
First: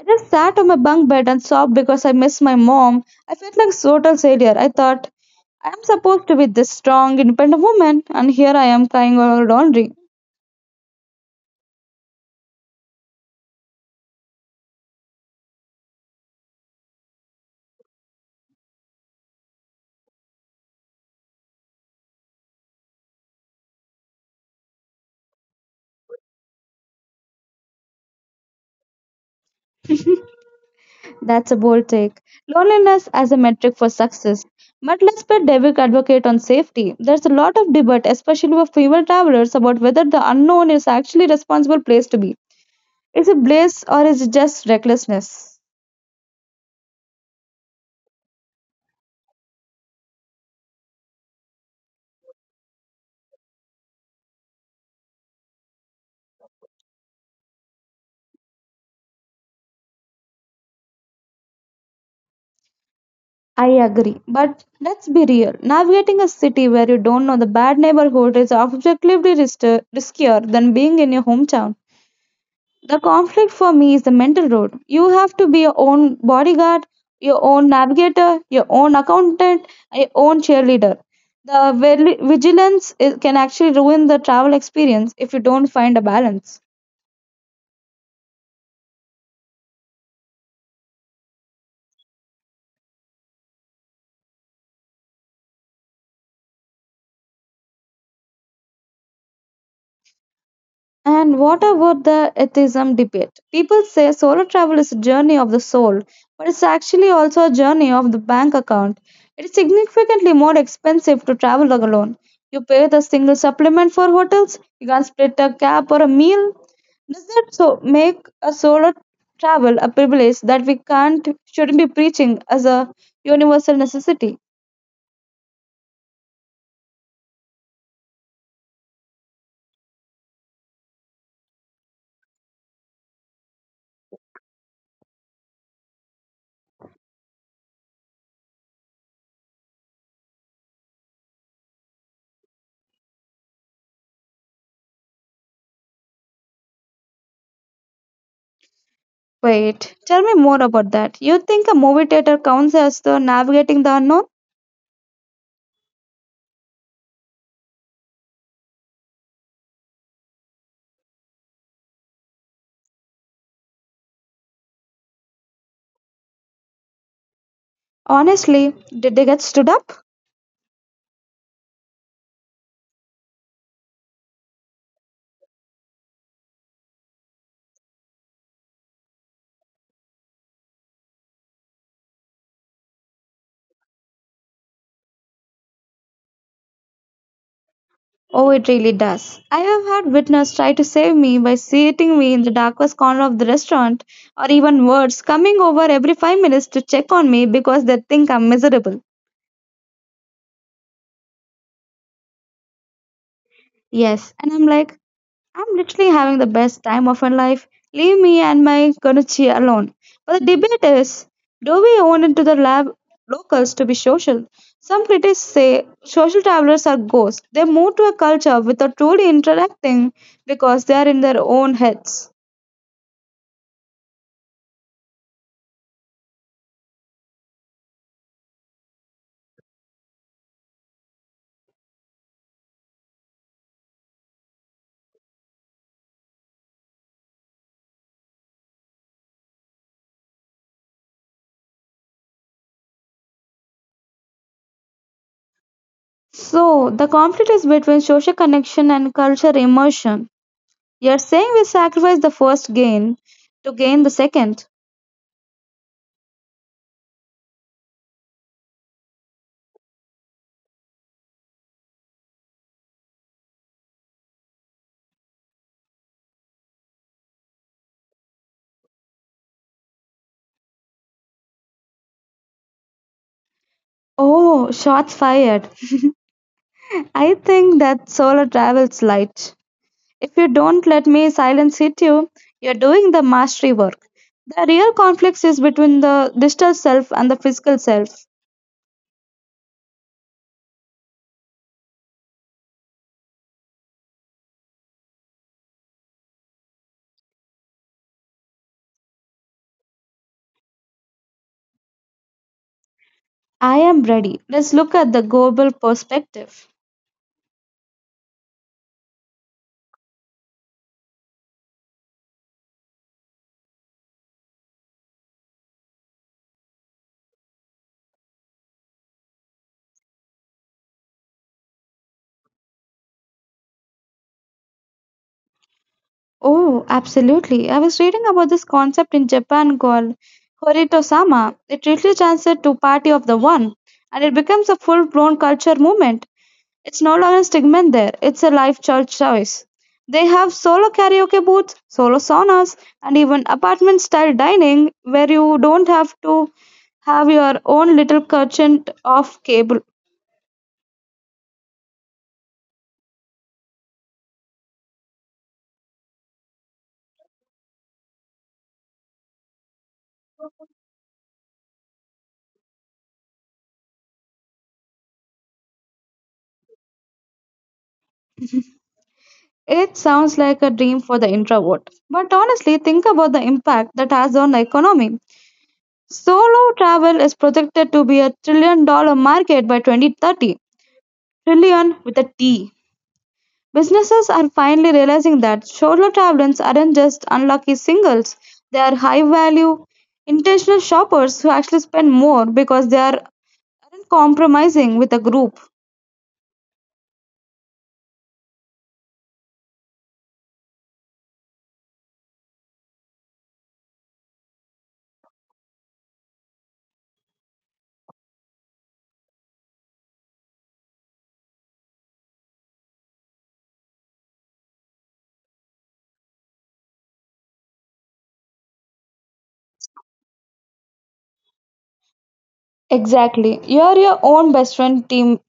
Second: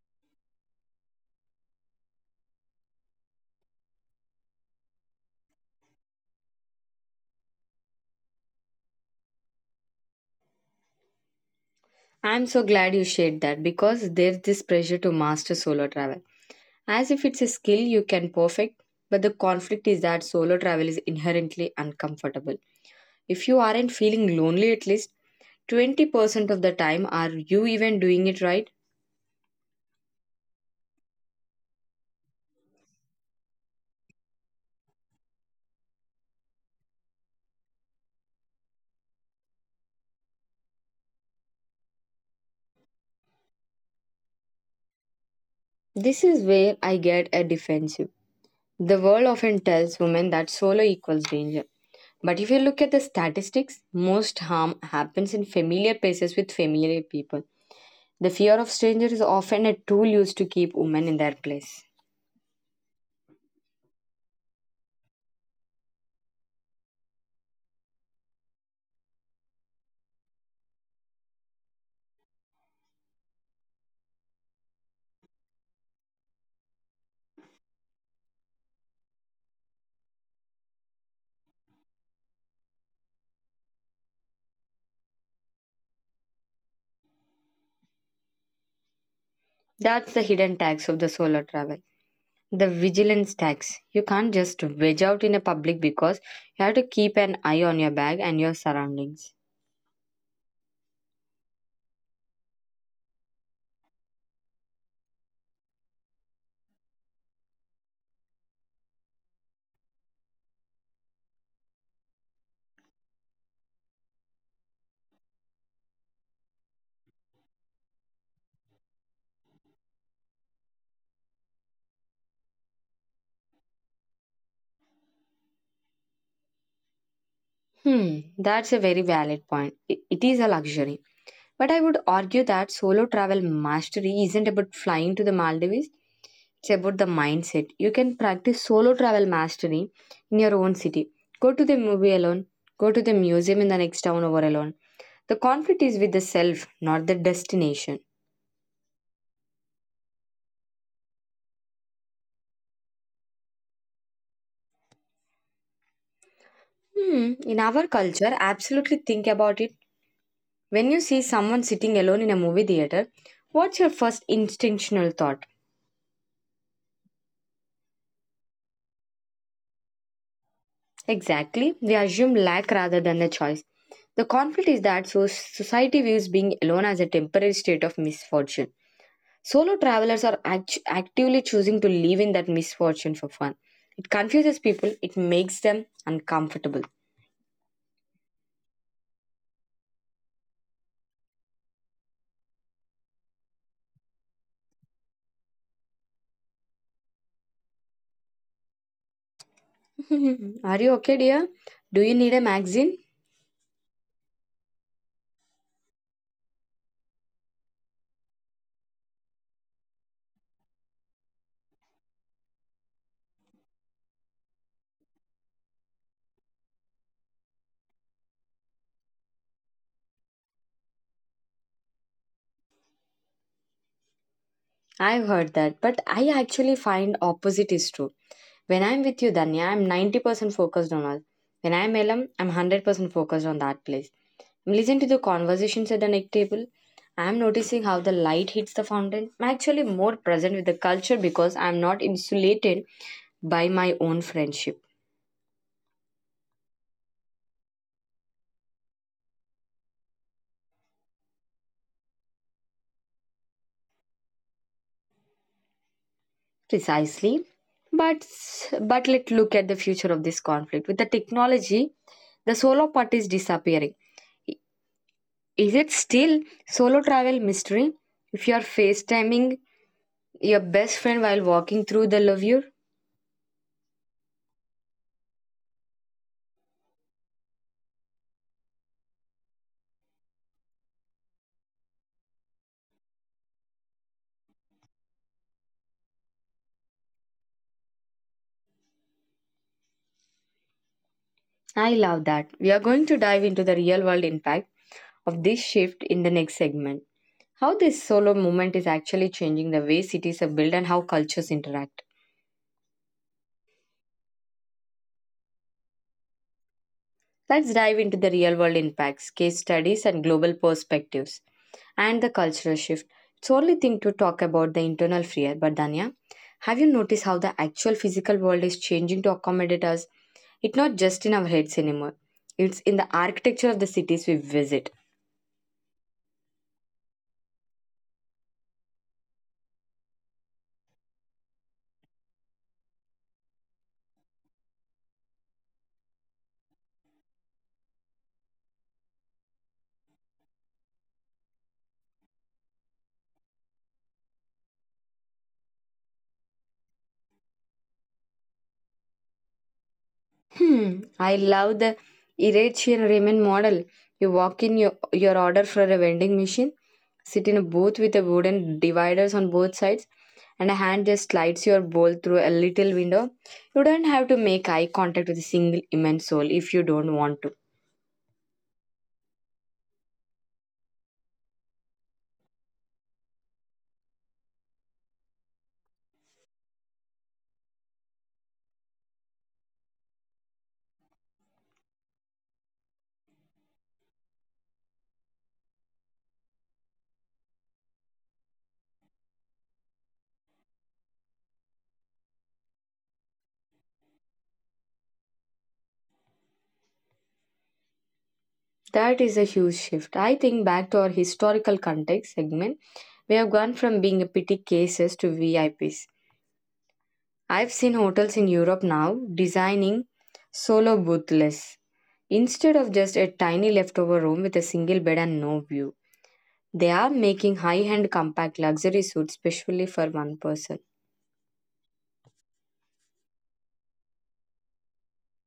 [SPEAKER 2] I just sat on my bunk bed and sobbed because I missed my mom. I felt like a total failure. I thought, I am supposed to be this strong, independent woman, and here I am crying over laundry.
[SPEAKER 1] I'm so glad you shared that because there's this pressure to master solo travel, as if it's a skill you can perfect, but the conflict is that solo travel is inherently uncomfortable. If you aren't feeling lonely at least 20% of the time, are you even doing it right?
[SPEAKER 2] That's a bold take. Loneliness as a metric for success. But let's put Devic advocate on safety. There's a lot of debate, especially with female travelers, about whether the unknown is actually a responsible place to be. Is it bliss or is it just recklessness?
[SPEAKER 1] This is where I get a defensive. The world often tells women that solo equals danger. But if you look at the statistics, most harm happens in familiar places with familiar people. The fear of stranger is often a tool used to keep women in their place.
[SPEAKER 2] I agree. But let's be real. Navigating a city where you don't know the bad neighborhood is objectively riskier than being in your hometown. The conflict for me is the mental road. You have to be your own bodyguard, your own navigator, your own accountant, and your own cheerleader. The vigilance is, can actually ruin the travel experience if you don't find a balance.
[SPEAKER 1] That's the hidden tax of the solo travel. The vigilance tax. You can't just veg out in a public because you have to keep an eye on your bag and your surroundings.
[SPEAKER 2] And what about the atheism debate? People say solo travel is a journey of the soul, but it's actually also a journey of the bank account. It is significantly more expensive to travel alone. You pay the single supplement for hotels, you can split a cab or a meal. Does that so make a solo travel a privilege that we can't shouldn't be preaching as a universal necessity?
[SPEAKER 1] That's a very valid point. It is a luxury. But I would argue that solo travel mastery isn't about flying to the Maldives, it's about the mindset. You can practice solo travel mastery in your own city. Go to the movie alone, go to the museum in the next town over alone. The conflict is with the self, not the destination.
[SPEAKER 2] Wait, tell me more about that. You think a movie theater counts as the navigating the unknown?
[SPEAKER 1] Hmm. In our culture, absolutely think about it. When you see someone sitting alone in a movie theater, what's your first instinctual thought?
[SPEAKER 2] Honestly, did they get stood up?
[SPEAKER 1] Exactly, we assume lack rather than a choice. The conflict is that so society views being alone as a temporary state of misfortune. Solo travelers are actively choosing to live in that misfortune for fun. It confuses people, it makes them uncomfortable.
[SPEAKER 2] Oh, it really does. I have had witness try to save me by seating me in the darkest corner of the restaurant, or even worse, coming over every 5 minutes to check on me because they think I'm miserable.
[SPEAKER 1] Are you okay, dear? Do you need a magazine?
[SPEAKER 2] Yes, and I'm like, I'm literally having the best time of my life. Leave me and my Konochi alone. But the debate is, do we own into the lab locals to be social? Some critics say social travelers are ghosts. They move to a culture without truly interacting because they are in their own heads.
[SPEAKER 1] I've heard that, but I actually find opposite is true. When I'm with you, Danya, I'm 90% focused on us. When I'm alone, I'm 100% focused on that place. I'm listening to the conversations at the next table. I'm noticing how the light hits the fountain. I'm actually more present with the culture because I'm not insulated by my own friendship.
[SPEAKER 2] So the conflict is between social connection and culture immersion. You're saying we sacrifice the first gain to gain the second.
[SPEAKER 1] Precisely. But let's look at the future of this conflict. With the technology, the solo part is disappearing. Is it still solo travel mystery? If you are FaceTiming your best friend while walking through the levure?
[SPEAKER 2] Oh, shots fired. I think that solo travels light. If you don't let me silence hit you, you're doing the mastery work. The real conflict is between the digital self and the physical self.
[SPEAKER 1] I love that. We are going to dive into the real world impact of this shift in the next segment. How this solo movement is actually changing the way cities are built and how cultures interact.
[SPEAKER 2] I am ready. Let's look at the global perspective.
[SPEAKER 1] Let's dive into the real world impacts, case studies, and global perspectives and the cultural shift. It's only thing to talk about the internal fear, but Danya, have you noticed how the actual physical world is changing to accommodate us? It's not just in our heads anymore. It's in the architecture of the cities we visit.
[SPEAKER 2] Oh, absolutely. I was reading about this concept in Japan called Horito-sama. It really translates to party of the one, and it becomes a full-blown culture movement. It's no longer a segment there, it's a lifestyle choice. They have solo karaoke booths, solo saunas, and even apartment style dining where you don't have to have your own little curtain of cable.
[SPEAKER 1] Hmm, I love the Eritrean ramen model. You walk in your order for a vending machine, sit in a booth with a wooden dividers on both sides, and a hand just slides your bowl through a little window. You don't have to make eye contact with a single human soul if you don't want to.
[SPEAKER 2] It sounds like a dream for the introvert. But honestly, think about the impact that has on the economy. Solo travel is projected to be a trillion dollar market by 2030. Trillion with a T. Businesses are finally realizing that solo travelers aren't just unlucky singles, they are high value, intentional shoppers who actually spend more because they aren't compromising with a group.
[SPEAKER 1] That is a huge shift. I think back to our historical context segment, we have gone from being a pity cases to VIPs. I've seen hotels in Europe now designing solo boothless instead of just a tiny leftover room with a single bed and no view, they are making high end compact luxury suites specially for one person.
[SPEAKER 2] Exactly. You are your own best friend team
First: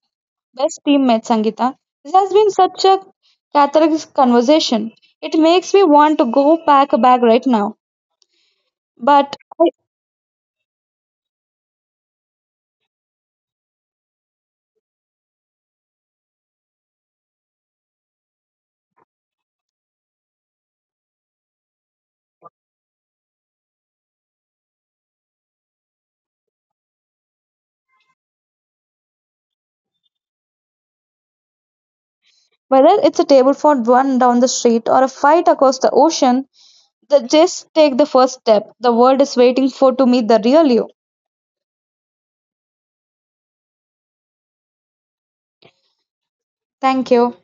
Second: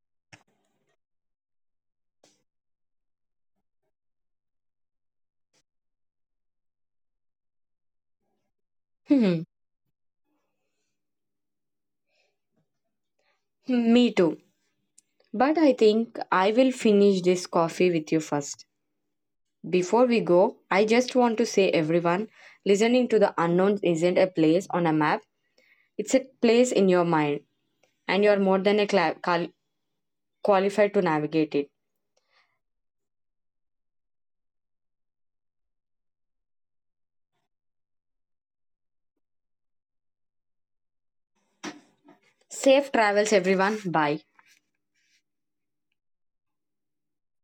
[SPEAKER 2] best teammate, Sangeeta. This has been such a cathartic conversation. It makes me want to go pack a bag right now. But
[SPEAKER 1] Hmm, me too. But I think I will finish this coffee with you first. Before we go, I just want to say everyone, listening to the unknown isn't a place on a map, it's a place in your mind, and you're more than a qualified to navigate it.
[SPEAKER 2] whether it's a table for one down the street or a fight across the ocean, just take the first step. The world is waiting for to meet the real you.
[SPEAKER 1] Safe travels, everyone. Bye.
[SPEAKER 2] Thank you.